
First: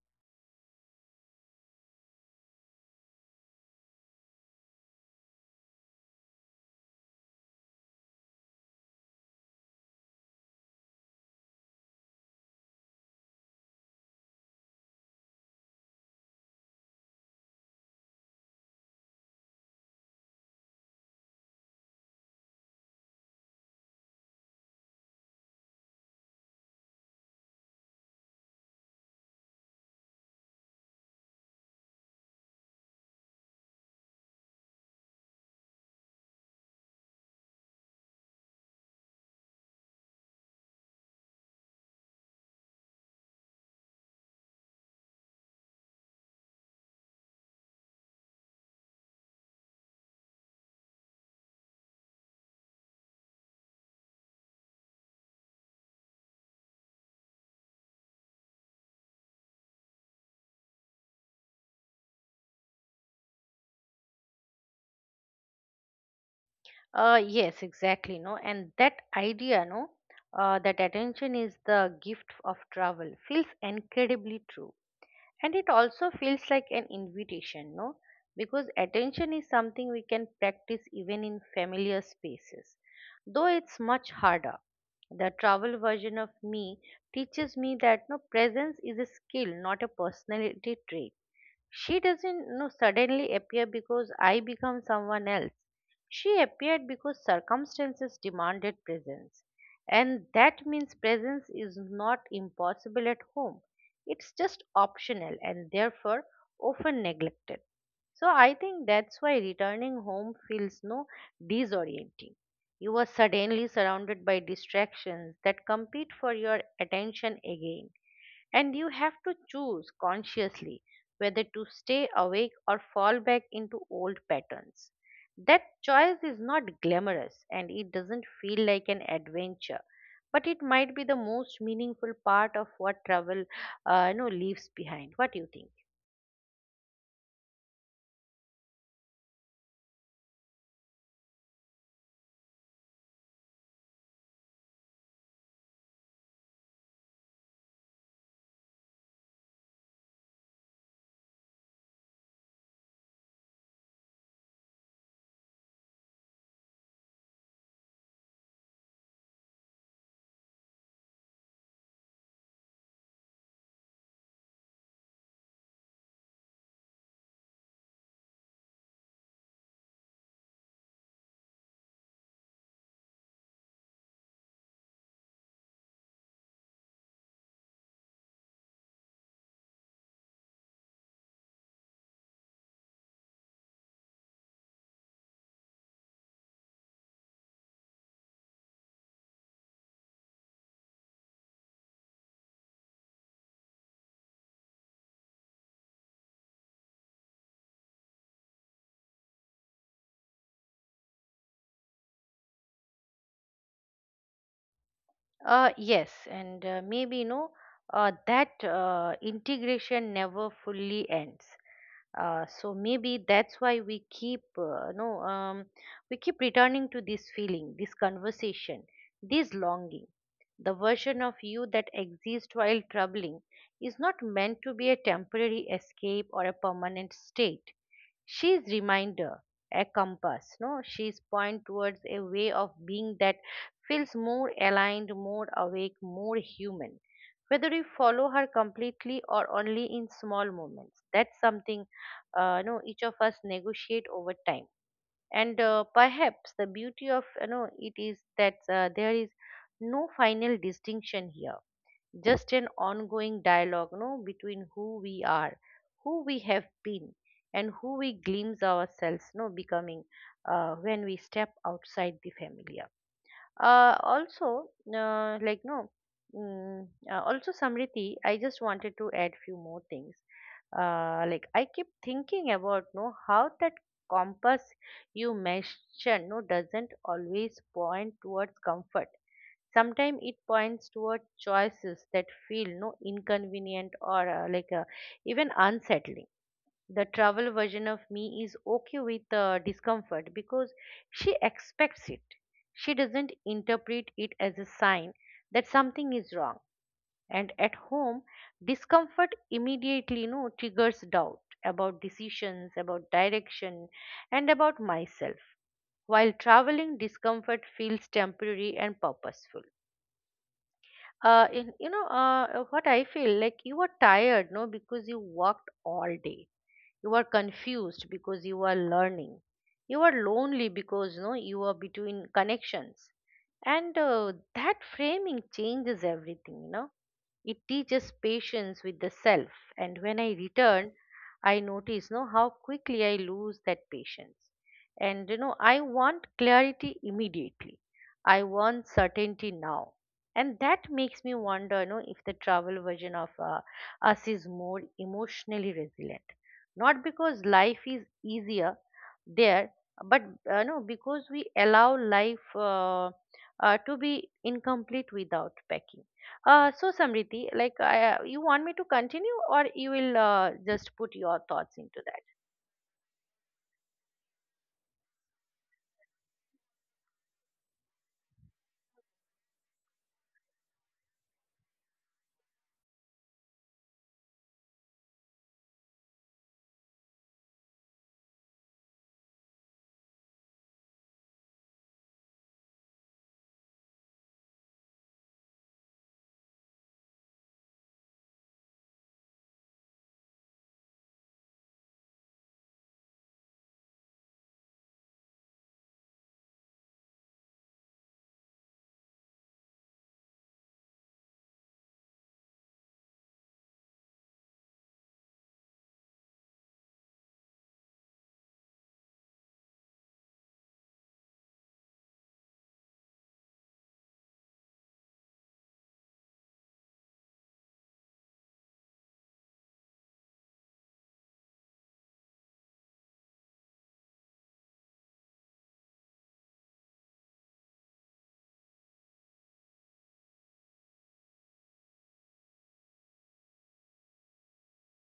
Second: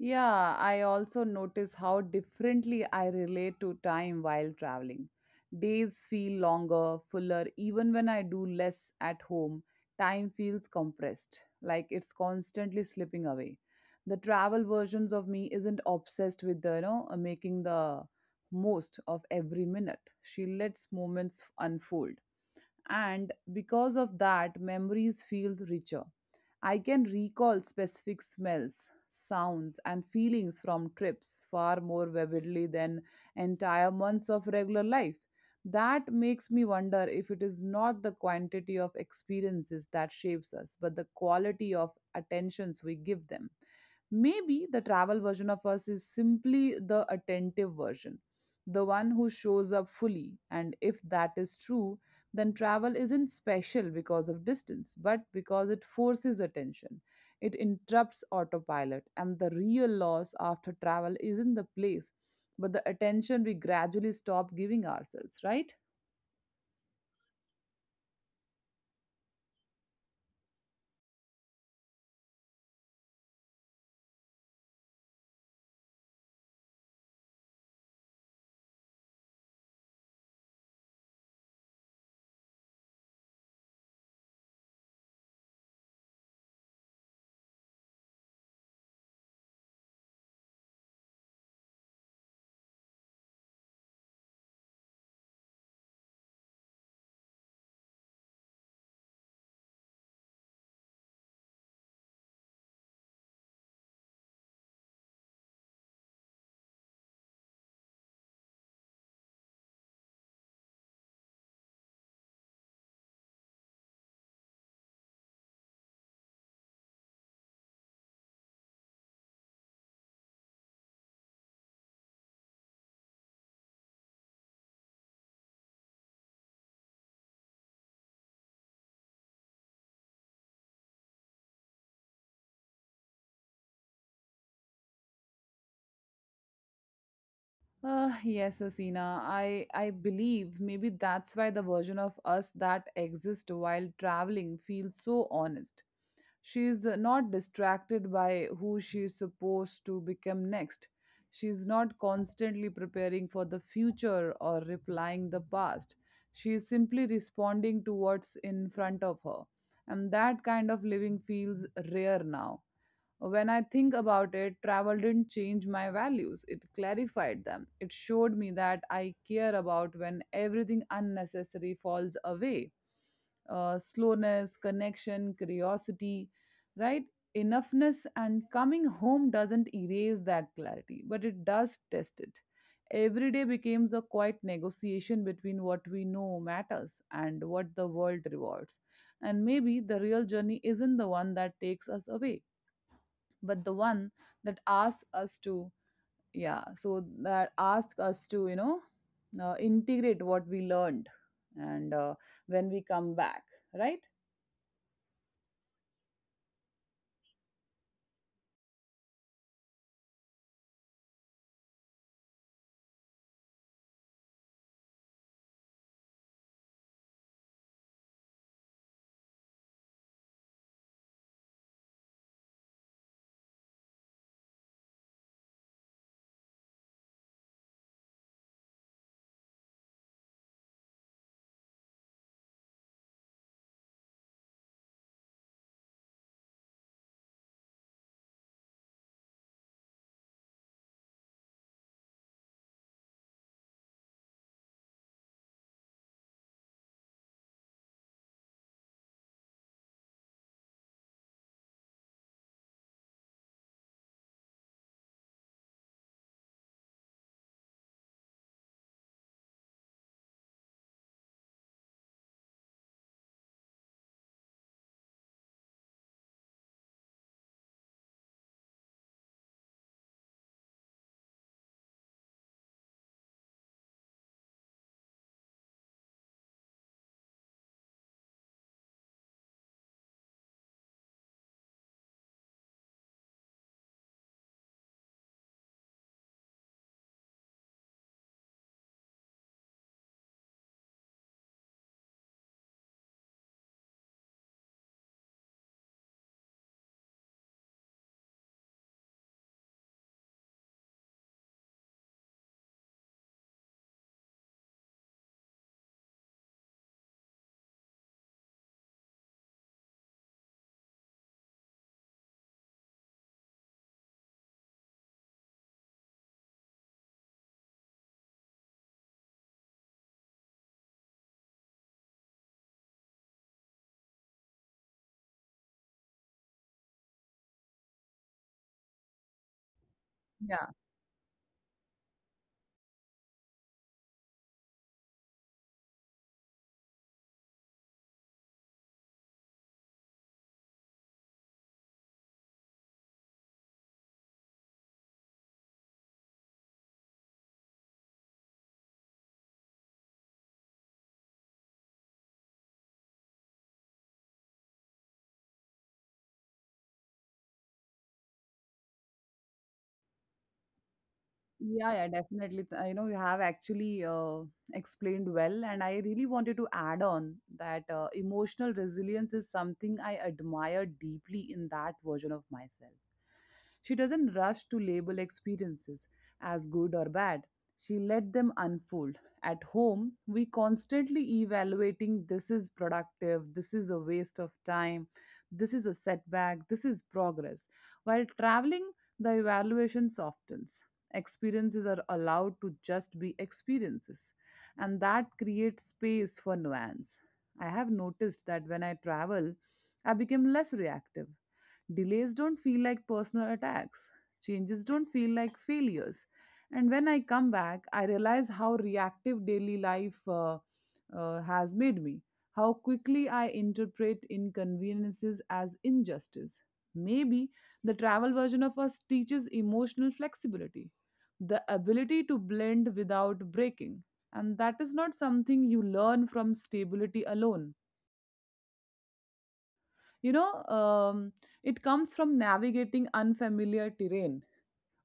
Speaker 1: Yeah, I also notice how differently I relate to time while traveling. Days feel longer, fuller. Even when I do less at home, time feels compressed, like it's constantly slipping away. The travel versions of me isn't obsessed with, the, you know, uh, making the most of every minute. She lets moments unfold, and because of that, memories feel richer. I can recall specific smells, sounds, and feelings from trips far more vividly than entire months of regular life. That makes me wonder if it is not the quantity of experiences that shapes us, but the quality of attentions we give them. Maybe the travel version of us is simply the attentive version, the one who shows up fully. And if that is true, then travel isn't special because of distance, but because it forces attention. It interrupts autopilot, and the real loss after travel isn't the place, but the attention we gradually stop giving ourselves, right?
Speaker 2: Uh, yes, exactly. No, and that idea, no, uh, that attention is the gift of travel feels incredibly true, and it also feels like an invitation, no, because attention is something we can practice even in familiar spaces, though it's much harder. The travel version of me teaches me that no presence is a skill, not a personality trait. She doesn't you know suddenly appear because I become someone else. She appeared because circumstances demanded presence. And that means presence is not impossible at home. It's just optional and therefore often neglected. So I think that's why returning home feels no disorienting. You are suddenly surrounded by distractions that compete for your attention again, and you have to choose consciously whether to stay awake or fall back into old patterns. That choice is not glamorous and it doesn't feel like an adventure, but it might be the most meaningful part of what travel uh, you know, leaves behind. What do you think?
Speaker 1: Uh, yes, Asina. I I believe maybe that's why the version of us that exists while traveling feels so honest. She's uh, not distracted by who she's supposed to become next. She's not constantly preparing for the future or replying the past. She is simply responding to what's in front of her. And that kind of living feels rare now. When I think about it, travel didn't change my values, it clarified them. It showed me that I care about when everything unnecessary falls away, uh, slowness, connection, curiosity, right? Enoughness. And coming home doesn't erase that clarity, but it does test it. Every day becomes a quiet negotiation between what we know matters and what the world rewards. And maybe the real journey isn't the one that takes us away, but the one that asks us to, yeah so that asks us to, you know, uh, integrate what we learned and uh, when we come back, right?
Speaker 2: Uh, yes, and uh, maybe you know uh, that uh, integration never fully ends. Uh, so maybe that's why we keep uh, no um, we keep returning to this feeling, this conversation, this longing. The version of you that exists while troubling is not meant to be a temporary escape or a permanent state. She's reminder, a compass, no she's point towards a way of being that feels more aligned, more awake, more human. Whether you follow her completely or only in small moments, that's something uh, no each of us negotiate over time. And uh, perhaps the beauty of you know it is that uh, there is no final distinction here, just an ongoing dialogue no between who we are, who we have been, and who we glimpse ourselves no becoming, uh, when we step outside the familiar. Uh, also uh, like no mm, uh, also, Samriti, I just wanted to add few more things. Uh, like, I keep thinking about no how that compass you mentioned, no doesn't always point towards comfort. Sometimes it points toward choices that feel no inconvenient or uh, like uh, even unsettling. The travel version of me is okay with uh, discomfort because she expects it. She doesn't interpret it as a sign that something is wrong. And at home, discomfort immediately you know, triggers doubt about decisions, about direction, and about myself. While traveling, discomfort feels temporary and purposeful. Uh in you know uh what I feel like You are tired no because you worked all day, you are confused because you are learning, you are lonely because no you are between connections. And uh, that framing changes everything, you know it teaches patience with the self. And when I
Speaker 1: Yeah.
Speaker 2: return, I notice no how quickly I lose that patience, and you know I want clarity immediately, I want certainty now. And that makes me wonder you know if the travel version of uh, us is more emotionally resilient, not because life is easier there, but uh, no because we allow life uh, uh, to be incomplete without packing. Uh, so, Samriti, like I, uh, you want me to continue, or you will uh, just put your thoughts
Speaker 1: Yeah,
Speaker 2: into
Speaker 1: yeah,
Speaker 2: that?
Speaker 1: definitely. Th- You know, you have actually uh, explained well, and I really wanted to add on that uh, emotional resilience is something I admire deeply in that version of myself. She doesn't rush to label experiences as good or bad. She let them unfold. At home, we constantly evaluating this is productive, this is a waste of time, this is a setback, this is progress. While traveling, the evaluation softens. Experiences are allowed to just be experiences, and that creates space for nuance. I have noticed that when I travel, I become less reactive. Delays don't feel like personal attacks. Changes don't feel like failures. And when I come back, I realize how reactive daily life uh, uh, has made me, how quickly I interpret inconveniences as injustice. Maybe the travel version of us teaches emotional flexibility, the ability to blend without breaking. And that is not something you learn from stability alone, you know. um, it comes from navigating unfamiliar terrain,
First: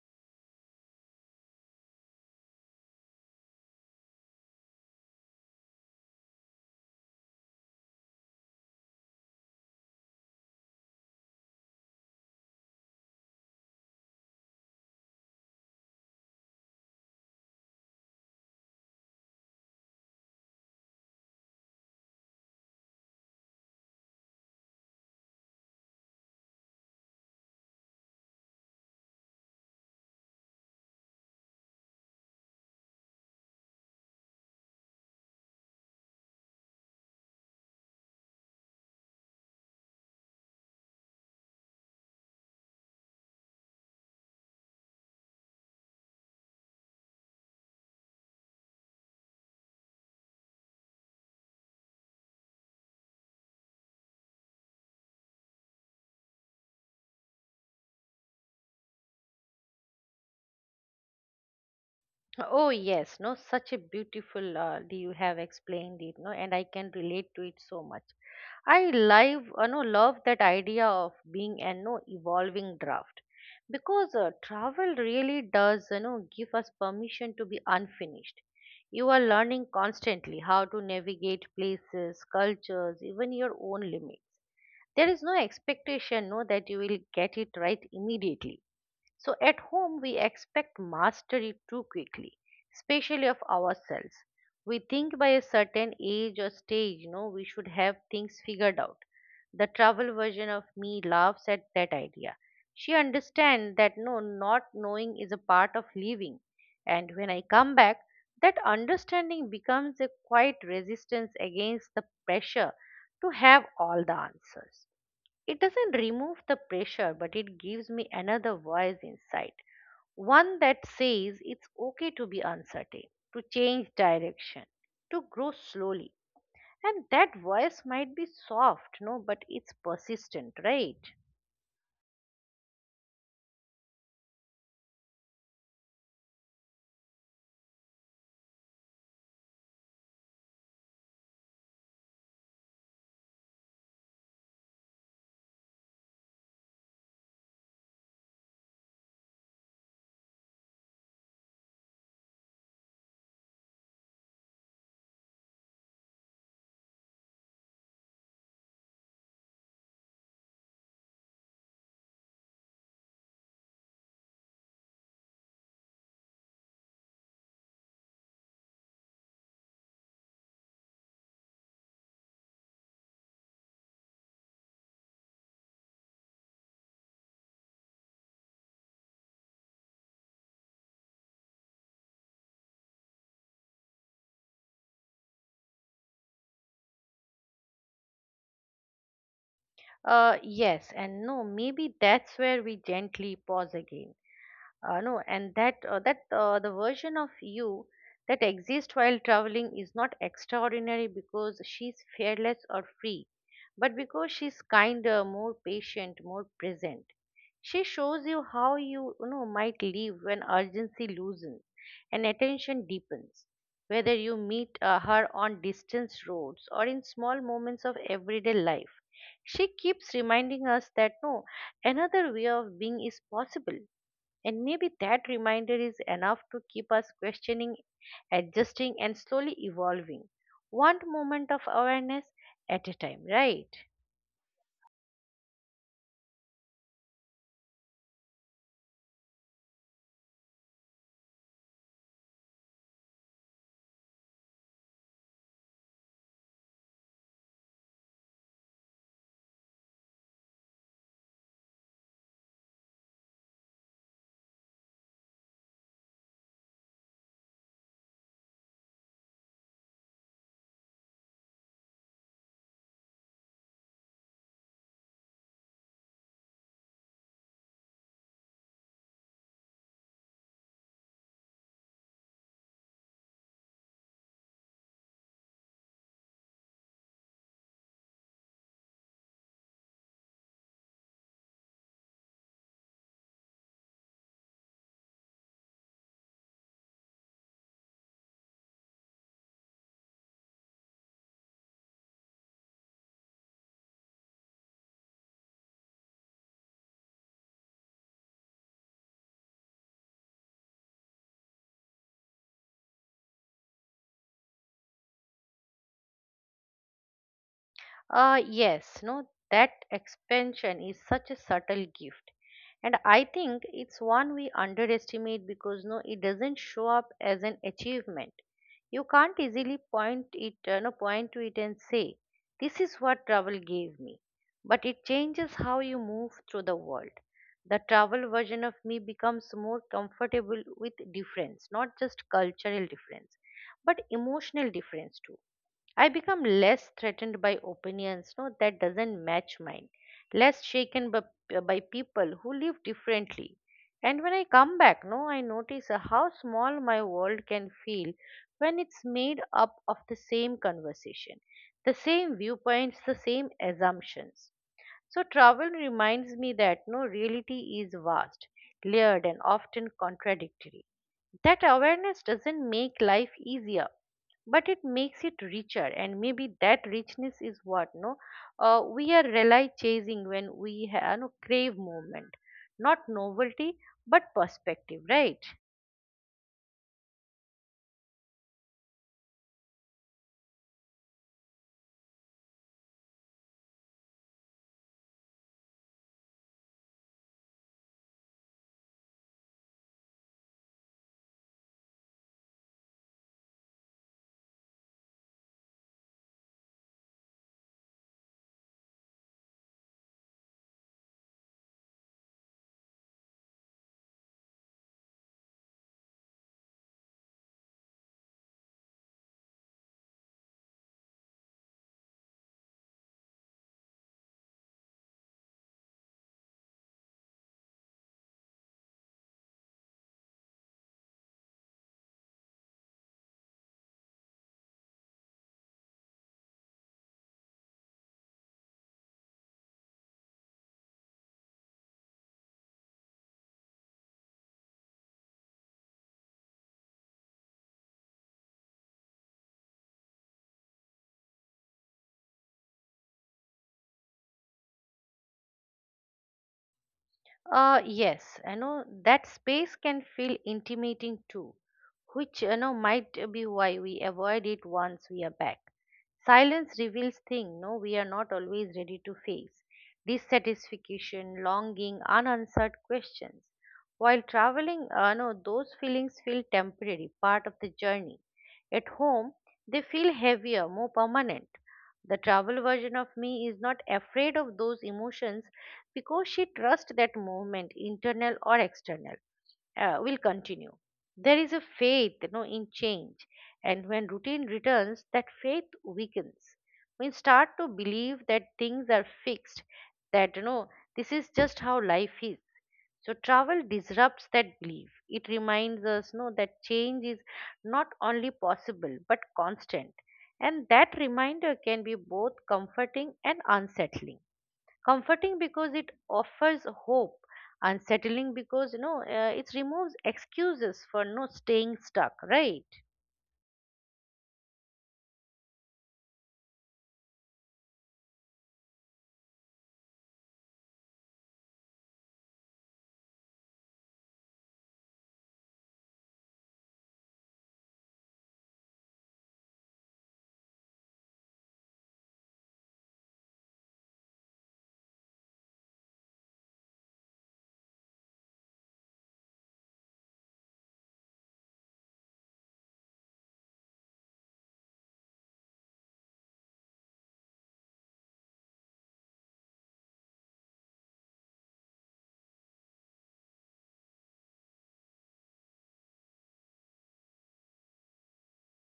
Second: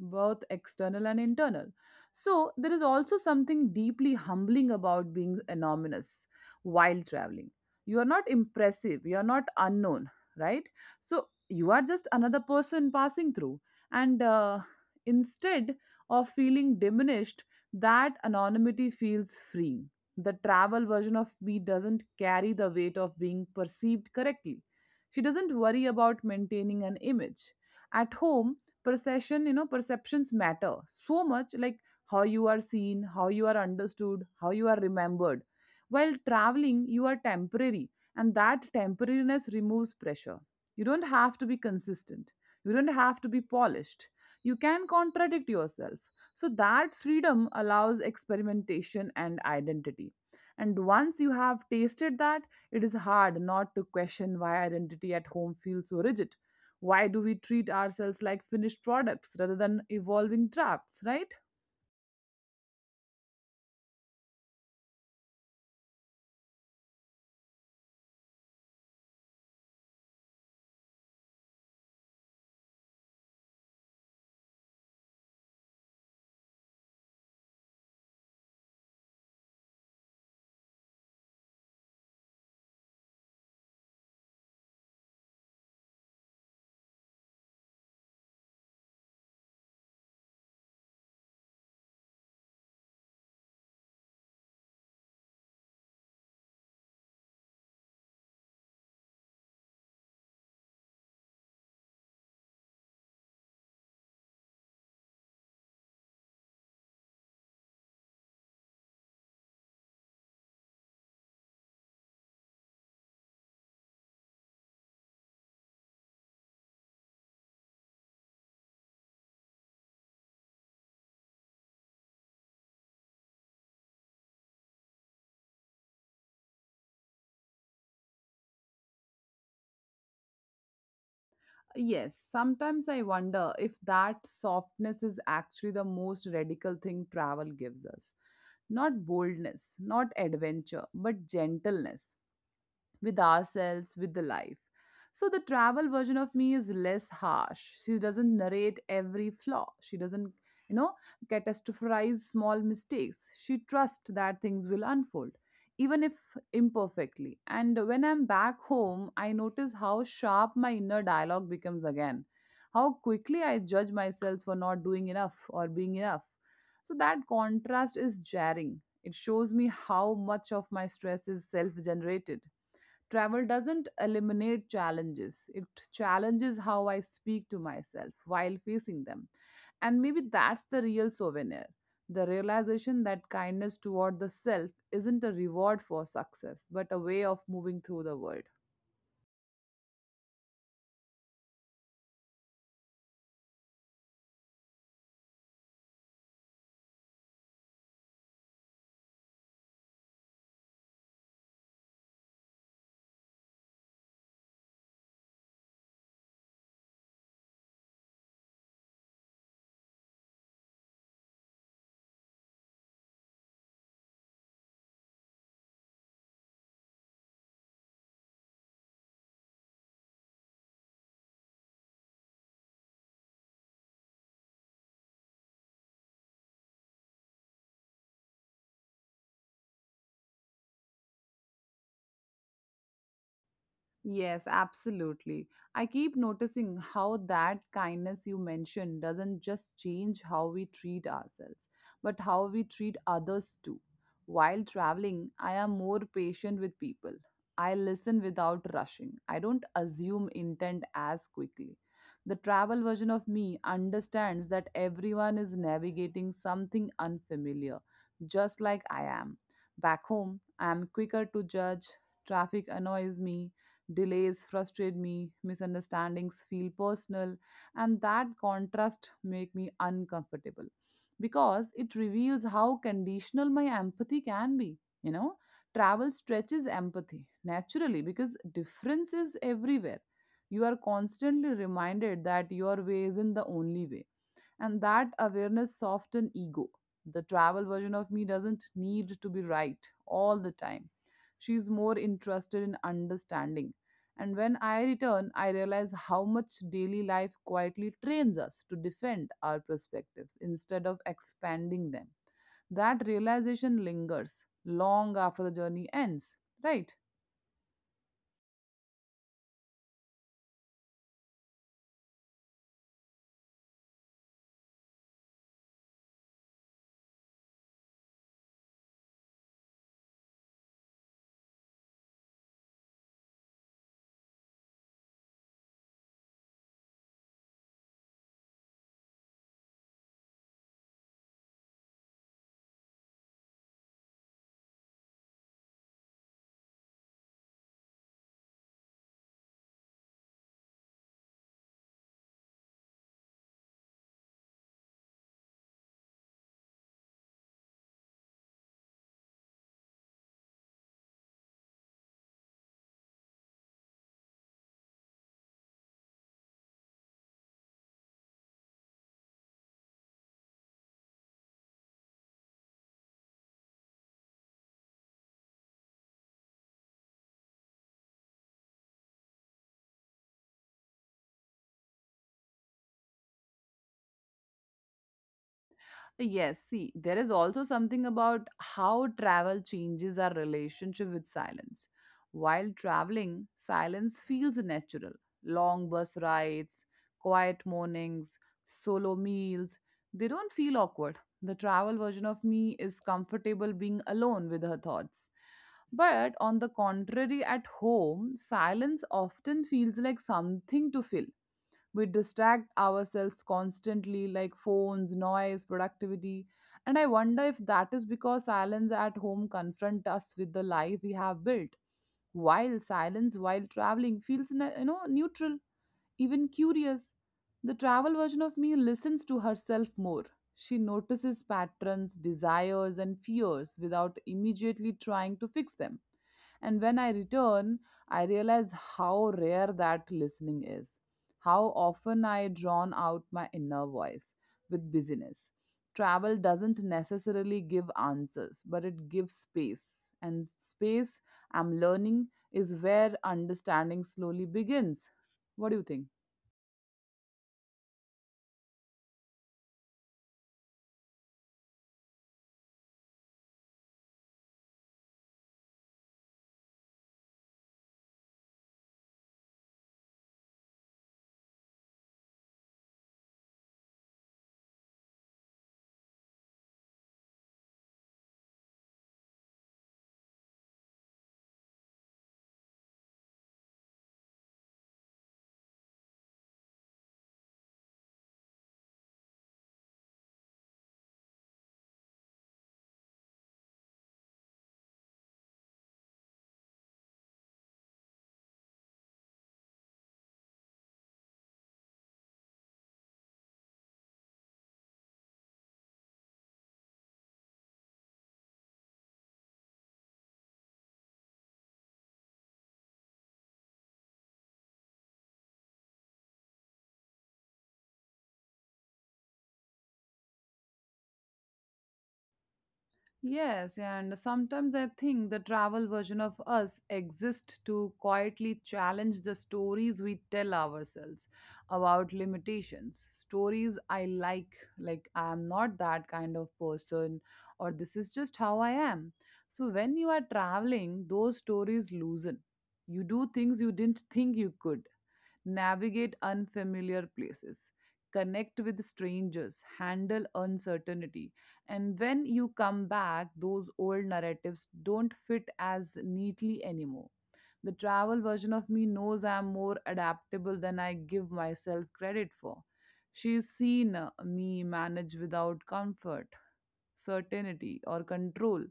Speaker 1: both external and internal. So, there is also something deeply humbling about being anonymous while traveling. You are not impressive, you are not unknown, right? So, you are just another person passing through. And uh, instead of feeling diminished, that anonymity feels freeing. The travel version of me doesn't carry the weight of being perceived correctly. She doesn't worry about maintaining an image. At home, perception you know, perceptions matter so much, like how you are seen, how you are understood, how you are remembered. While traveling, you are temporary, and that temporariness removes pressure. You don't have to be consistent, you don't have to be polished, you can contradict yourself. So that freedom allows experimentation and identity. And once you have tasted that, it is hard not to question why identity at home feels so rigid. Why do we treat ourselves like finished products rather than evolving drafts, right?
Speaker 2: Oh yes, no such a beautiful uh, do you have explained it, no and I can relate to it so much. I live, uh, no, love that idea of being an no evolving draft, because uh, travel really does you know give us permission to be unfinished. You are learning constantly how to navigate places, cultures, even your own limits. There is no expectation no that you will get it right immediately. So at home, we expect mastery too quickly, especially of ourselves. We think by a certain age or stage, you know, we should have things figured out. The travel version of me laughs at that idea. She understands that no, not knowing is a part of living. And when I come back, that understanding becomes a quiet resistance against the pressure to have all the answers. It doesn't remove the pressure, but it gives me another voice inside. One that says it's okay to be uncertain, to change direction, to grow slowly. And that voice might be soft, no, but it's persistent, right?
Speaker 1: Yes, sometimes I wonder if that softness is actually the most radical thing travel gives us. Not boldness, not adventure, but gentleness. With ourselves, with the life. So the travel version of me is less harsh. She doesn't narrate every flaw. She doesn't, you know, catastrophize small mistakes. She trusts that things will unfold, even if imperfectly. And when I'm back home, I notice how sharp my inner dialogue becomes again, how quickly I judge myself for not doing enough or being enough. So that contrast is jarring. It shows me how much of my stress is self generated. Travel doesn't eliminate challenges, it challenges how I speak to myself while facing them. And maybe that's the real souvenir, the realization that kindness toward the self isn't a reward for success, but a way of moving through the world.
Speaker 2: Uh, yes, and no, maybe that's where we gently pause again. Uh, no and that uh, that uh, the version of you that exists while traveling is not extraordinary because she's fearless or free, but because she's kinder, more patient, more present. She shows you how you, you know might live when urgency loosens and attention deepens. Whether you meet uh, her on distant roads or in small moments of everyday life, she keeps reminding us that no another way of being is possible. And maybe that reminder is enough to keep us questioning, adjusting, and slowly evolving, one moment of awareness at a time, right?
Speaker 1: Yes, absolutely. I keep noticing how that kindness you mentioned doesn't just change how we treat ourselves, but how we treat others too. While traveling, I am more patient with people. I listen without rushing. I don't assume intent as quickly. The travel version of me understands that everyone is navigating something unfamiliar, just like I am. Back home, I am quicker to judge. Traffic annoys me. Delays frustrate me, misunderstandings feel personal, and that contrast make me uncomfortable because it reveals how conditional my empathy can be, you know. Travel stretches empathy naturally because difference is everywhere. You are constantly reminded that your way isn't the only way, and that awareness softens ego. The travel version of me doesn't need to be right all the time. She's more interested in understanding. And when I return, I realize how much daily life quietly trains us to defend our perspectives instead of expanding them. That realization lingers long after the journey ends, right?
Speaker 2: Uh, yes, no, that expansion is such a subtle gift. And I think it's one we underestimate because no, it doesn't show up as an achievement. You can't easily point it, uh, no, point to it and say, "This is what travel gave me." But it changes how you move through the world. The travel version of me becomes more comfortable with difference, not just cultural difference, but emotional difference too. I become less threatened by opinions no, that doesn't match mine, less shaken by, uh, by people who live differently. And when I come back, no, I notice uh, how small my world can feel when it's made up of the same conversation, the same viewpoints, the same assumptions. So travel reminds me that no reality is vast, layered and often contradictory. That awareness doesn't make life easier, but it makes it richer. And maybe that richness is what no uh, we are really chasing when we ha- no, crave movement, not novelty but perspective, right?
Speaker 1: Yes, see, there is also something about how travel changes our relationship with silence. While traveling, silence feels natural. Long bus rides, quiet mornings, solo meals, they don't feel awkward. The travel version of me is comfortable being alone with her thoughts. But on the contrary, at home, silence often feels like something to fill. We distract ourselves constantly, like phones, noise, productivity. And I wonder if that is because silence at home confront us with the life we have built, while silence while traveling feels ne- you know neutral, even curious. The travel version of me listens to herself more. She notices patterns, desires and fears without immediately trying to fix them. And when I return, I realize how rare that listening is, how often I drown out my inner voice with busyness. Travel doesn't necessarily give answers, but it gives space. And space, I'm learning, is where understanding slowly begins. What do you think?
Speaker 2: Uh, yes, I know that space can feel intimating too, which you know might be why we avoid it once we are back. Silence reveals things no we are not always ready to face. Dissatisfaction, longing, unanswered questions. While traveling, uh, no, those feelings feel temporary, part of the journey. At home, they feel heavier, more permanent. The travel version of me is not afraid of those emotions because she trusts that movement, internal or external, uh, will continue. There is a faith you know, in change, and when routine returns, that faith weakens. We start to believe that things are fixed, that you know this is just how life is. So travel disrupts that belief. It reminds us no, that change is not only possible but constant. And that reminder can be both comforting and unsettling. Comforting because it offers hope, unsettling because you know, uh, it removes excuses for no staying stuck, right?
Speaker 1: Yes, and sometimes I think the travel version of us exists to quietly challenge the stories we tell ourselves about limitations. Stories I like, like I am not that kind of person, or this is just how I am. So when you are traveling, those stories loosen. You do things you didn't think you could, navigate unfamiliar places, connect with strangers, handle uncertainty. And when you come back, those old narratives don't fit as neatly anymore. The travel version of me knows I'm more adaptable than I give myself credit for. She's seen uh, me manage without comfort, certainty, or control.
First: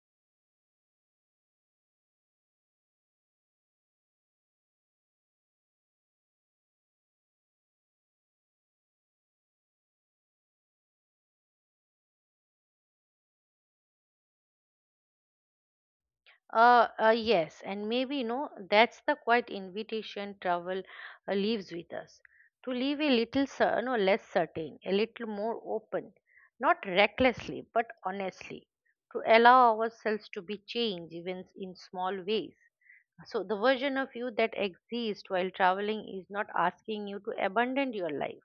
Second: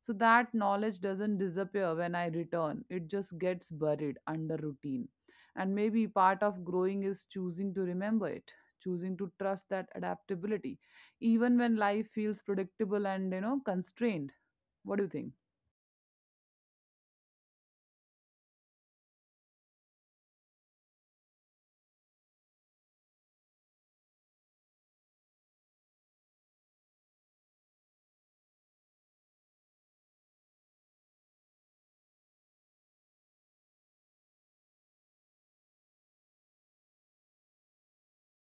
Speaker 1: So that knowledge doesn't disappear when I return, it just gets buried under routine. And maybe part of growing is choosing to remember it, choosing to trust that adaptability, even when life feels predictable and, you know, constrained. What do you think?
Speaker 2: Uh, uh, yes, and maybe you know that's the quiet invitation travel uh, leaves with us to leave a little, cer- no, less certain, a little more open, not recklessly but honestly, to allow ourselves to be changed even in small ways. So the version of you that exists while traveling is not asking you to abandon your life.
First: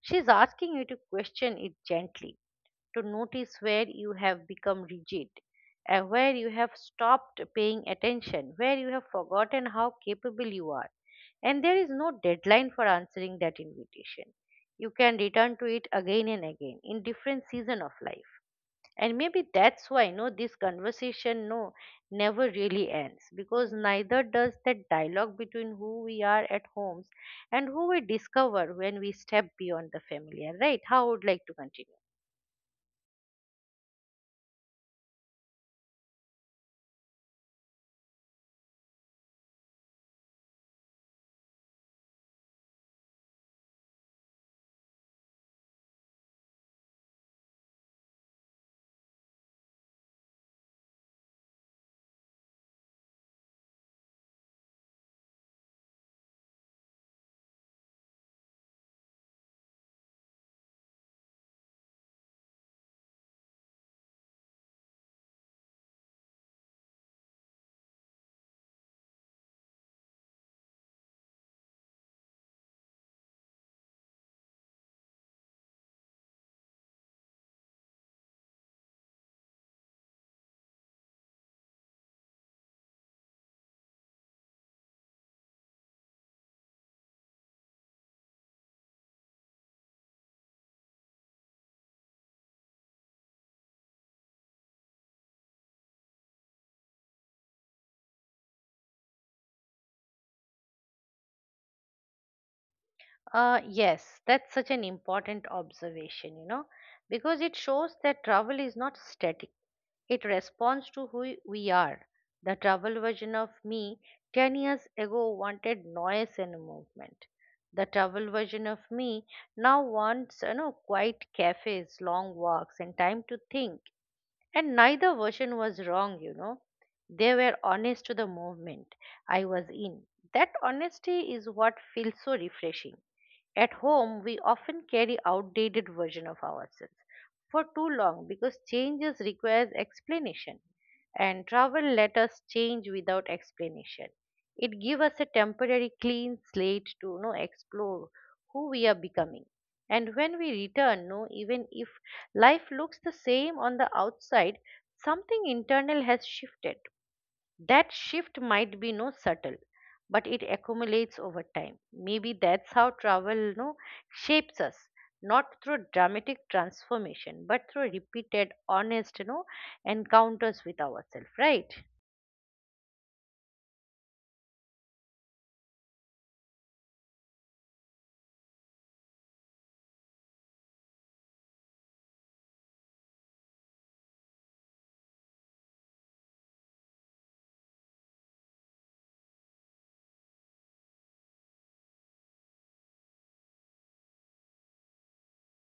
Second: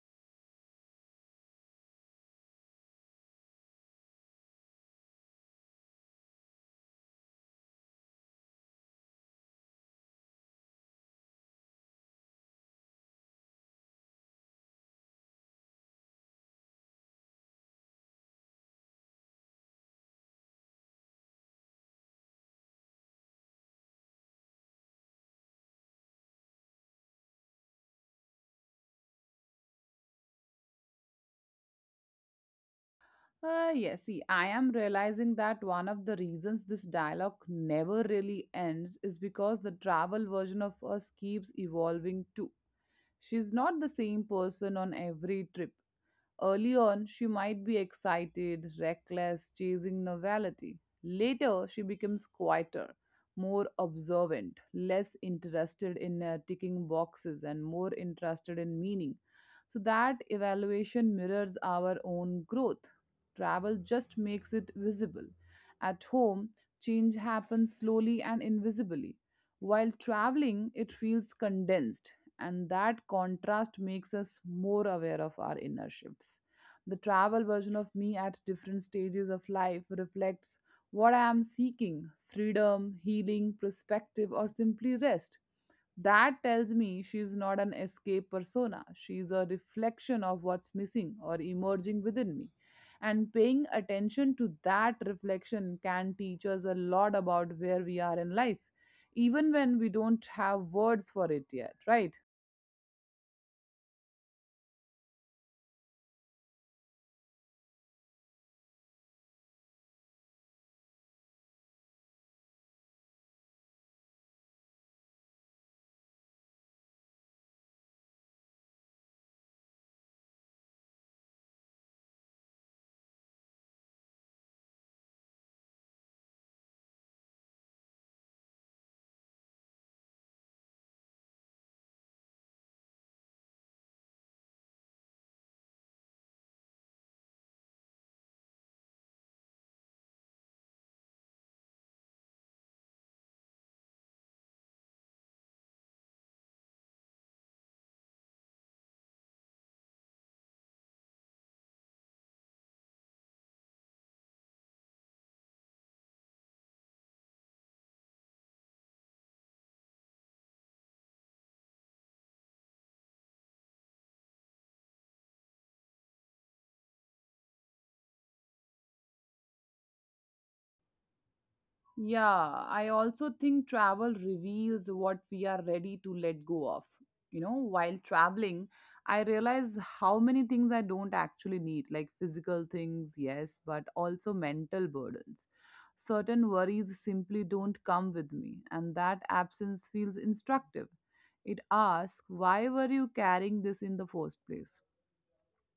Speaker 2: She's asking you to question it gently, to notice where you have become rigid, uh, where you have stopped paying attention, where you have forgotten how capable you are. And there is no deadline for answering that invitation. You can return to it again and again in different season of life. And maybe that's why no this conversation no never really ends, because neither does that dialogue between who we are at homes and who we discover when we step beyond the familiar, right? How would like to continue?
Speaker 1: Uh, yes, see, I am realizing that one of the reasons this dialogue never really ends is because the travel version of us keeps evolving too. She's not the same person on every trip. Early on, she might be excited, reckless, chasing novelty. Later, she becomes quieter, more observant, less interested in uh, ticking boxes, and more interested in meaning. So that evaluation mirrors our own growth. Travel just makes it visible. At home, change happens slowly and invisibly. While traveling, it feels condensed, and that contrast makes us more aware of our inner shifts. The travel version of me at different stages of life reflects what I am seeking: freedom, healing, perspective, or simply rest. That tells me she is not an escape persona. She is a reflection of what's missing or emerging within me. And paying attention to that reflection can teach us a lot about where we are in life, even when we don't have words for it yet, right?
Speaker 2: Uh, yes, that's such an important observation, you know, because it shows that travel is not static. It responds to who we are. The travel version of me ten years ago wanted noise and movement. The travel version of me now wants, you know, quiet cafes, long walks, and time to think. And neither version was wrong, you know. They were honest to the movement I was in. That honesty is what feels so refreshing. At home, we often carry outdated version of ourselves for too long because changes requires explanation, and travel let us change without explanation. It gives us a temporary clean slate to you know, explore who we are becoming. And when we return, no, even if life looks the same on the outside, something internal has shifted. That shift might be no subtle, but it accumulates over time. Maybe that's how travel you know, shapes us, not through dramatic transformation, but through repeated, honest, you know, encounters with ourselves, right?
Speaker 1: Yeah, I also think travel reveals what we are ready to let go of. You know, while traveling, I realize how many things I don't actually need, like physical things, yes, but also mental burdens. Certain worries simply don't come with me, and that absence feels instructive. It asks, why were you carrying this in the first place?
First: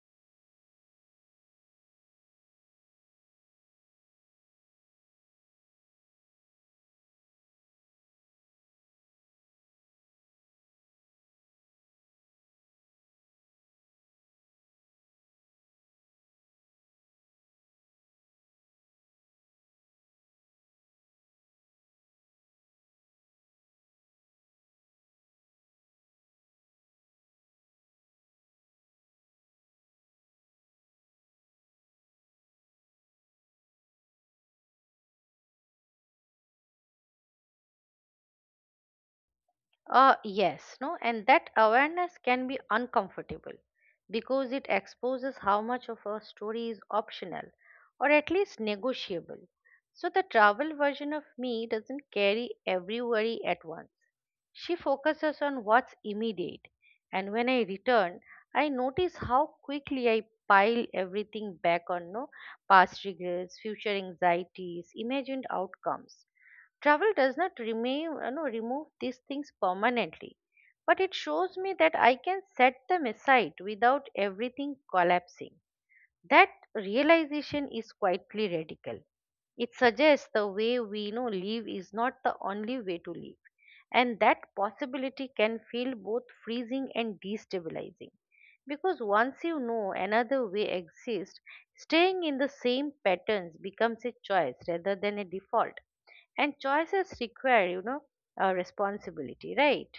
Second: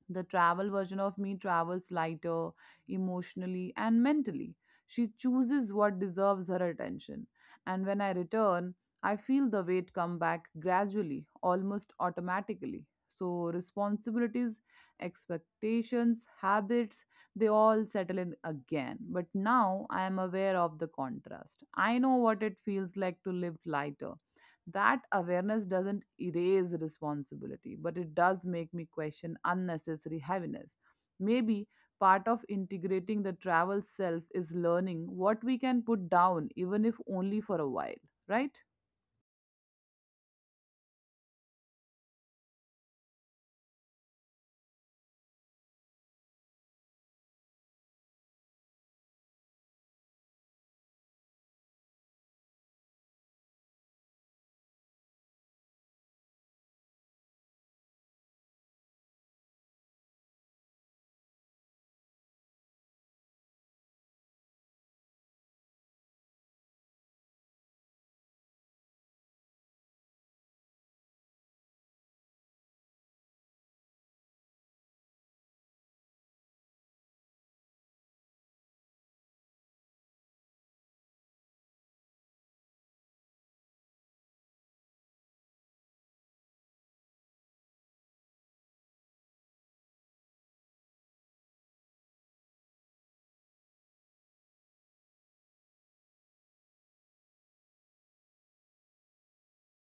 Speaker 1: The travel version of me travels lighter, emotionally, and mentally. She chooses what deserves her attention. And when I return, I feel the weight come back gradually, almost automatically. So, responsibilities, expectations, habits, they all settle in again. But now I am aware of the contrast. I know what it feels like to live lighter. That awareness doesn't erase responsibility, but it does make me question unnecessary heaviness. Maybe part of integrating the travel self is learning what we can put down, even if only for a while, right?
Speaker 2: Uh, yes, no, and that awareness can be uncomfortable because it exposes how much of a story is optional or at least negotiable. So the travel version of me doesn't carry every worry at once. She focuses on what's immediate, and when I return, I notice how quickly I pile everything back on no past regrets, future anxieties, imagined outcomes. Travel does not remove, you know, remove these things permanently, but it shows me that I can set them aside without everything collapsing. That realization is quietly radical. It suggests the way we know live is not the only way to live, and that possibility can feel both freezing and destabilizing. Because once you know another way exists, staying in the same patterns becomes a choice rather than a default. And choices require, you know, a responsibility, right?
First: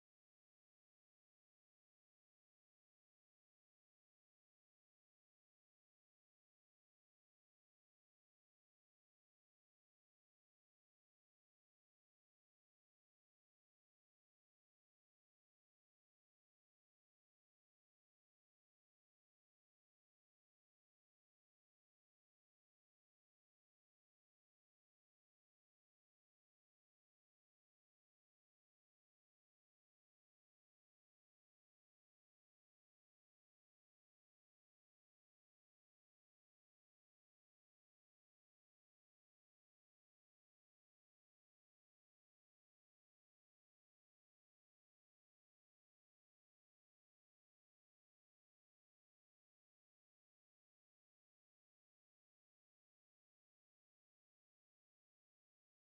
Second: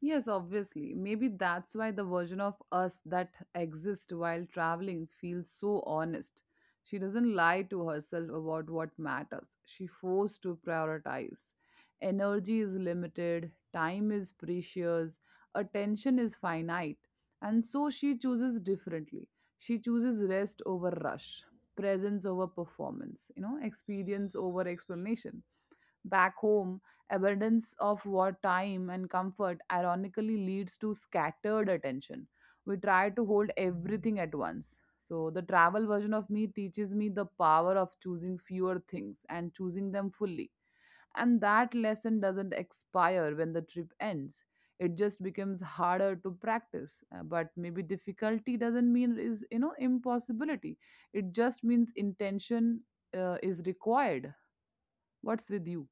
Speaker 1: Yes, obviously. Maybe that's why the version of us that exists while traveling feels so honest. She doesn't lie to herself about what matters. She forced to prioritize. Energy is limited, time is precious, attention is finite. And so she chooses differently. She chooses rest over rush, presence over performance, you know, experience over explanation. Back home, abundance of what time and comfort ironically leads to scattered attention. We try to hold everything at once. So, the travel version of me teaches me the power of choosing fewer things and choosing them fully. And that lesson doesn't expire when the trip ends. It just becomes harder to practice. Uh, But maybe difficulty doesn't mean is, you know, impossibility. It just means intention uh, is required. What's with you?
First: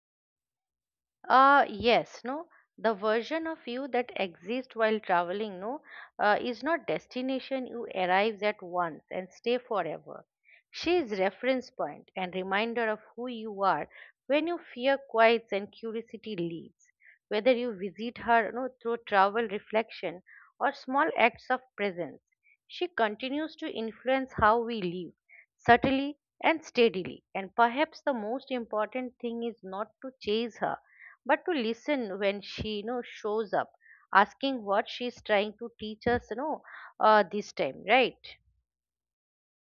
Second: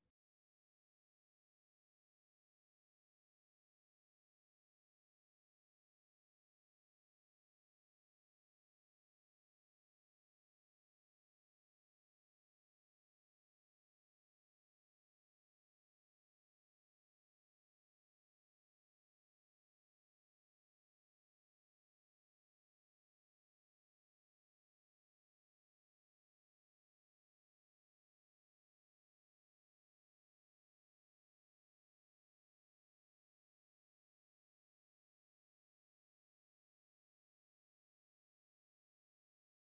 Speaker 2: Uh, yes, no. The version of you that exists while traveling, no, uh, is not destination you arrives at once and stay forever. She is reference point and reminder of who you are when your fear quiets and curiosity leaves. Whether you visit her, no, through travel reflection or small acts of presence, she continues to influence how we live, subtly and steadily. And perhaps the most important thing is not to chase her but to listen when she you know shows up asking what she's trying to teach us you know uh, this time, right?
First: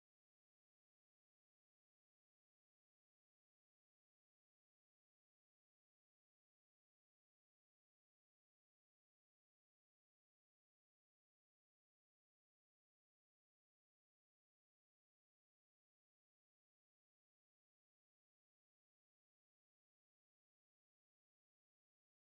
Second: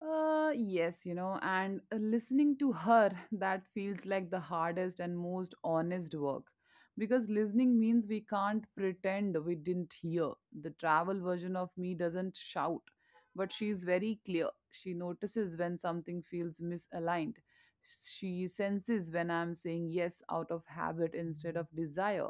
Speaker 1: Uh, yes, you know, and uh, listening to her, that feels like the hardest and most honest work. Because listening means we can't pretend we didn't hear. The travel version of me doesn't shout, but she's very clear. She notices when something feels misaligned. She senses when I'm saying yes out of habit instead of desire.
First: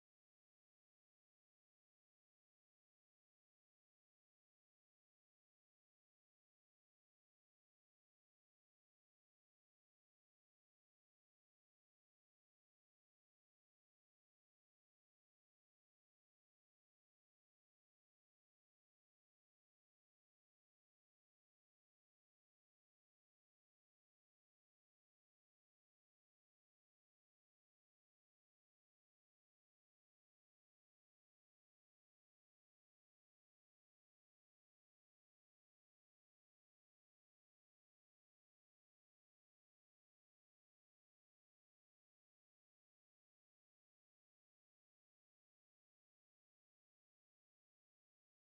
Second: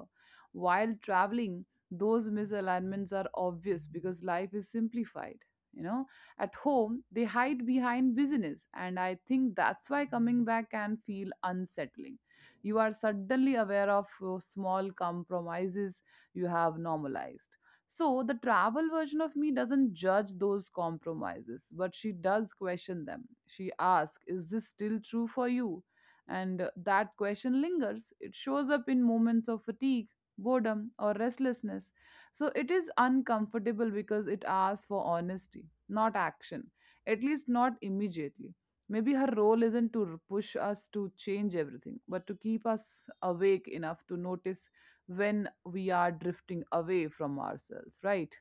Speaker 1: While traveling, those misalignments are obvious because life is simplified, you know. At home, they hide behind business, and I think that's why coming back can feel unsettling. You are suddenly aware of uh, small compromises you have normalized. So, the travel version of me doesn't judge those compromises, but she does question them. She asks, is this still true for you? And uh, that question lingers. It shows up in moments of fatigue, boredom, or restlessness. So it is uncomfortable because it asks for honesty, not action, at least not immediately. Maybe her role isn't to r- push us to change everything, but to keep us awake enough to notice when we are drifting away from ourselves, right?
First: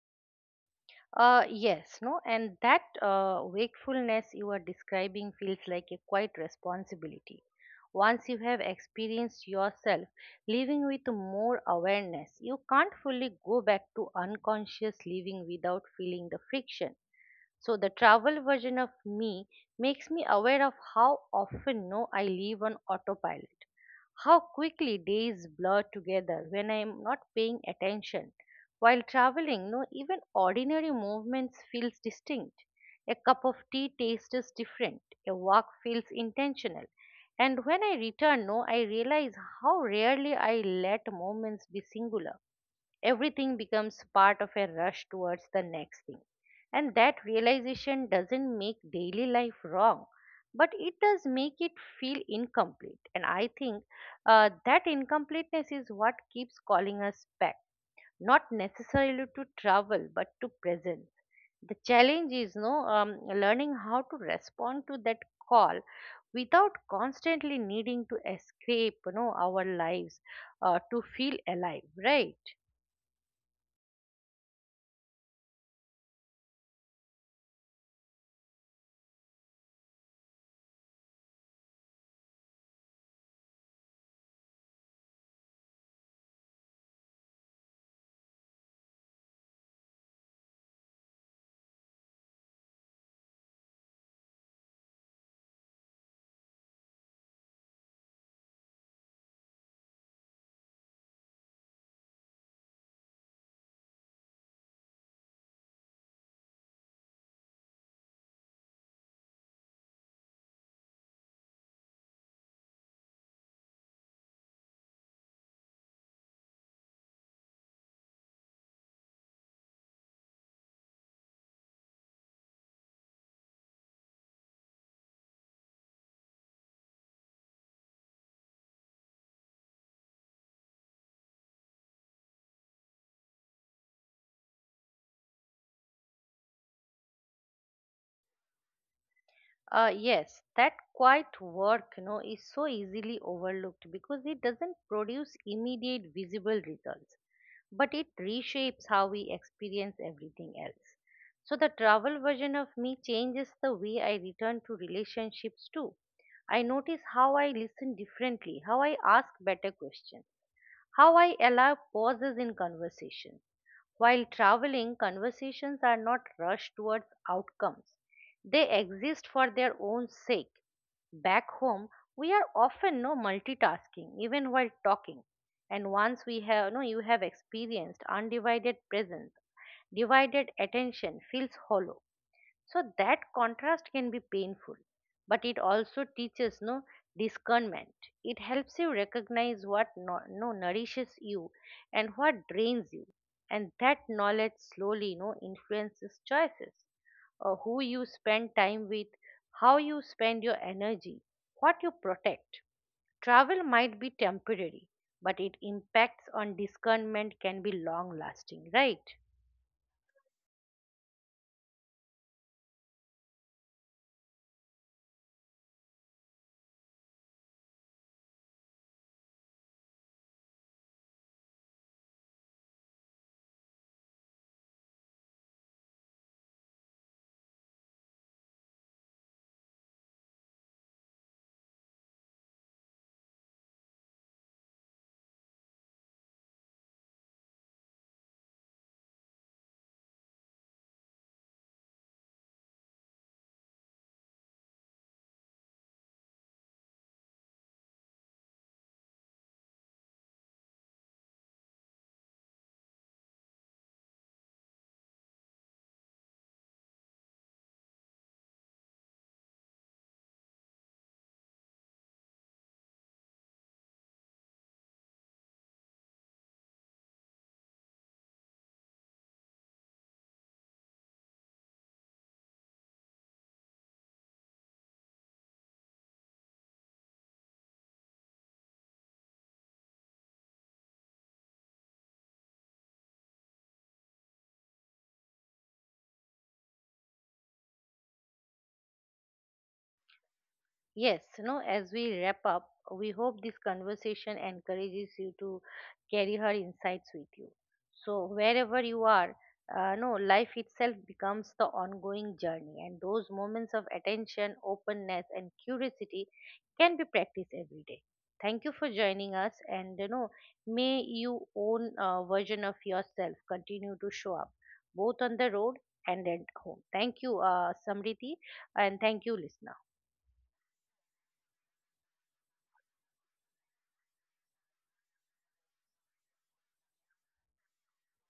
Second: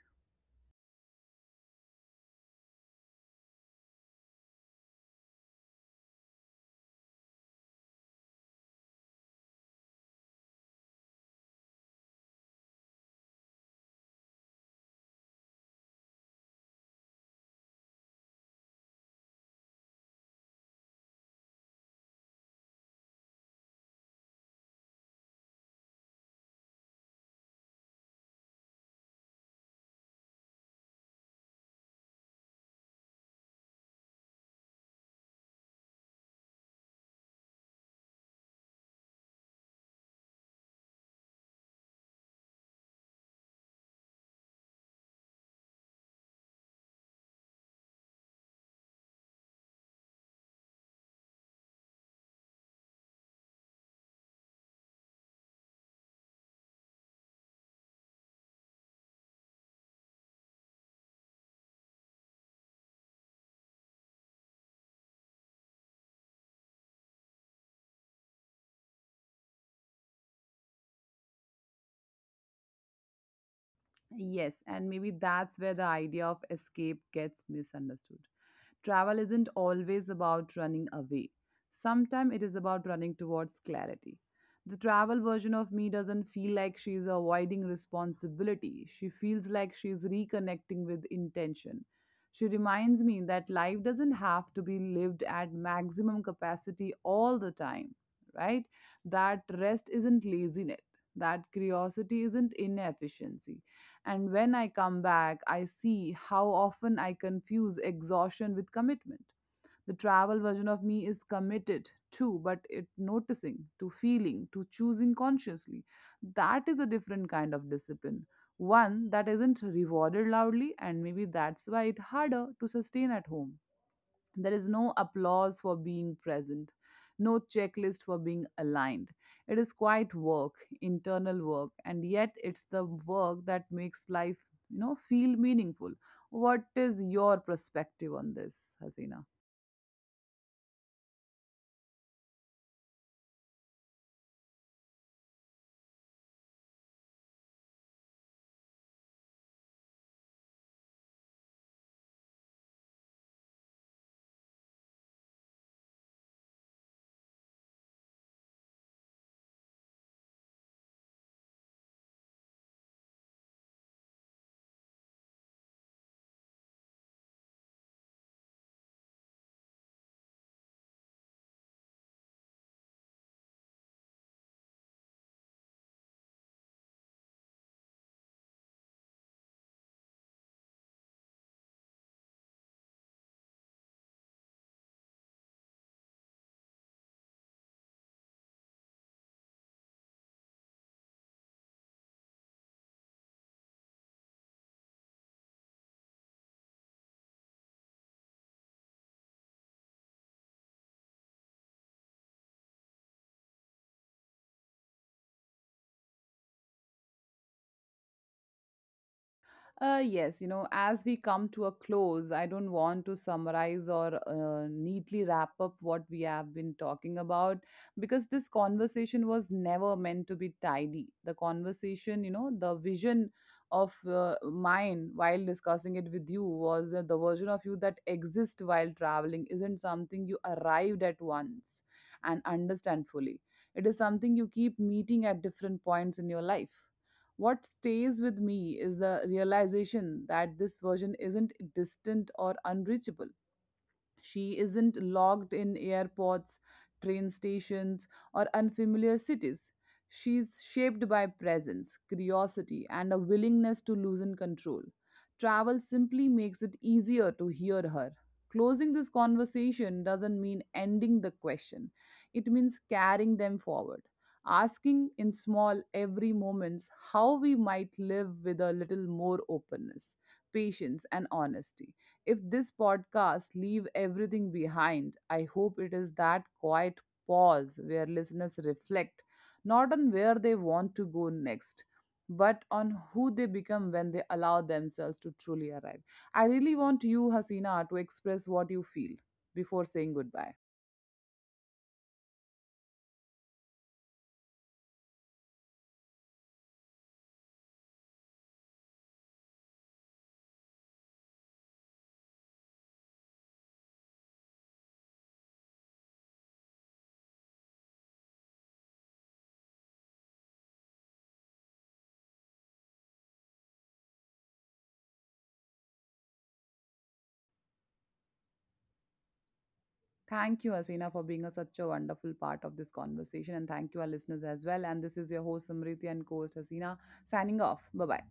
Speaker 2: Uh, yes, no, and that uh, wakefulness you are describing feels like a quiet responsibility. Once you have experienced yourself living with more awareness, you can't fully go back to unconscious living without feeling the friction. So the travel version of me makes me aware of how often no I leave on autopilot. How quickly days blur together when I am not paying attention. While traveling, no even ordinary movements feels distinct. A cup of tea tastes different. A walk feels intentional. And when I return, no, I realize how rarely I let moments be singular. Everything becomes part of a rush towards the next thing. And that realization doesn't make daily life wrong, but it does make it feel incomplete. And I think uh, that incompleteness is what keeps calling us back, not necessarily to travel, but to presence. The challenge is no um, learning how to respond to that call without constantly needing to escape you know our lives, uh, to feel alive, right?
Speaker 1: Yes, and maybe that's where the idea of escape gets misunderstood. Travel isn't always about running away, sometimes it is about running towards clarity. The travel version of me doesn't feel like she's avoiding responsibility, she feels like she's reconnecting with intention. She reminds me that life doesn't have to be lived at maximum capacity all the time, right? That rest isn't laziness, that curiosity isn't inefficiency. And when I come back, I see how often I confuse exhaustion with commitment. The travel version of me is committed to, but it noticing, to feeling, to choosing consciously. That is a different kind of discipline, one that isn't rewarded loudly, and maybe that's why it's harder to sustain at home. There is no applause for being present, no checklist for being aligned. It is quiet work, internal work, and yet it's the work that makes life, you know, feel meaningful. What is your perspective on this, Hasina?
Speaker 2: Uh, yes, that quiet work, you know, is so easily overlooked because it doesn't produce immediate visible results, but it reshapes how we experience everything else. So the travel version of me changes the way I return to relationships too. I notice how I listen differently, how I ask better questions, how I allow pauses in conversation. While traveling, conversations are not rushed towards outcomes, they exist for their own sake. Back home, we are often no multitasking, even while talking. And once we have no, you have experienced undivided presence, divided attention feels hollow. So that contrast can be painful, but it also teaches no discernment. It helps you recognize what no, no nourishes you and what drains you. And that knowledge slowly no influences choices, uh, who you spend time with, how you spend your energy, what you protect. Travel might be temporary, but it impacts on discernment can be long lasting, right?
Speaker 1: Uh, yes, you know, as we come to a close, I don't want to summarize or uh, neatly wrap up what we have been talking about, because this conversation was never meant to be tidy. The conversation, you know, the vision of uh, mine while discussing it with you was that the version of you that exists while traveling isn't something you arrived at once and understand fully. It is something you keep meeting at different points in your life. What stays with me is the realization that this version isn't distant or unreachable. She isn't locked in airports, train stations, or unfamiliar cities. She's shaped by presence, curiosity, and a willingness to loosen control. Travel simply makes it easier to hear her. Closing this conversation doesn't mean ending the question, it means carrying them forward. Asking in small, every moments, how we might live with a little more openness, patience, and honesty. If this podcast leave everything behind, I hope it is that quiet pause where listeners reflect, not on where they want to go next, but on who they become when they allow themselves to truly arrive. I really want you, Hasina, to express what you feel before saying goodbye.
Speaker 2: Yes, you know, as we wrap up, we hope this conversation encourages you to carry her insights with you. So, wherever you are, uh, no, life itself becomes the ongoing journey, and those moments of attention, openness, and curiosity can be practiced every day. Thank you for joining us, and you know, may your own uh, version of yourself continue to show up both on the road and at home. Thank you, uh, Samriti, and thank you, listener.
Speaker 1: Thank you, Hasina, for being a, such a wonderful part of this conversation. And thank you, our listeners, as well. And this is your host, Samriti, and co host, Hasina, signing off. Bye bye.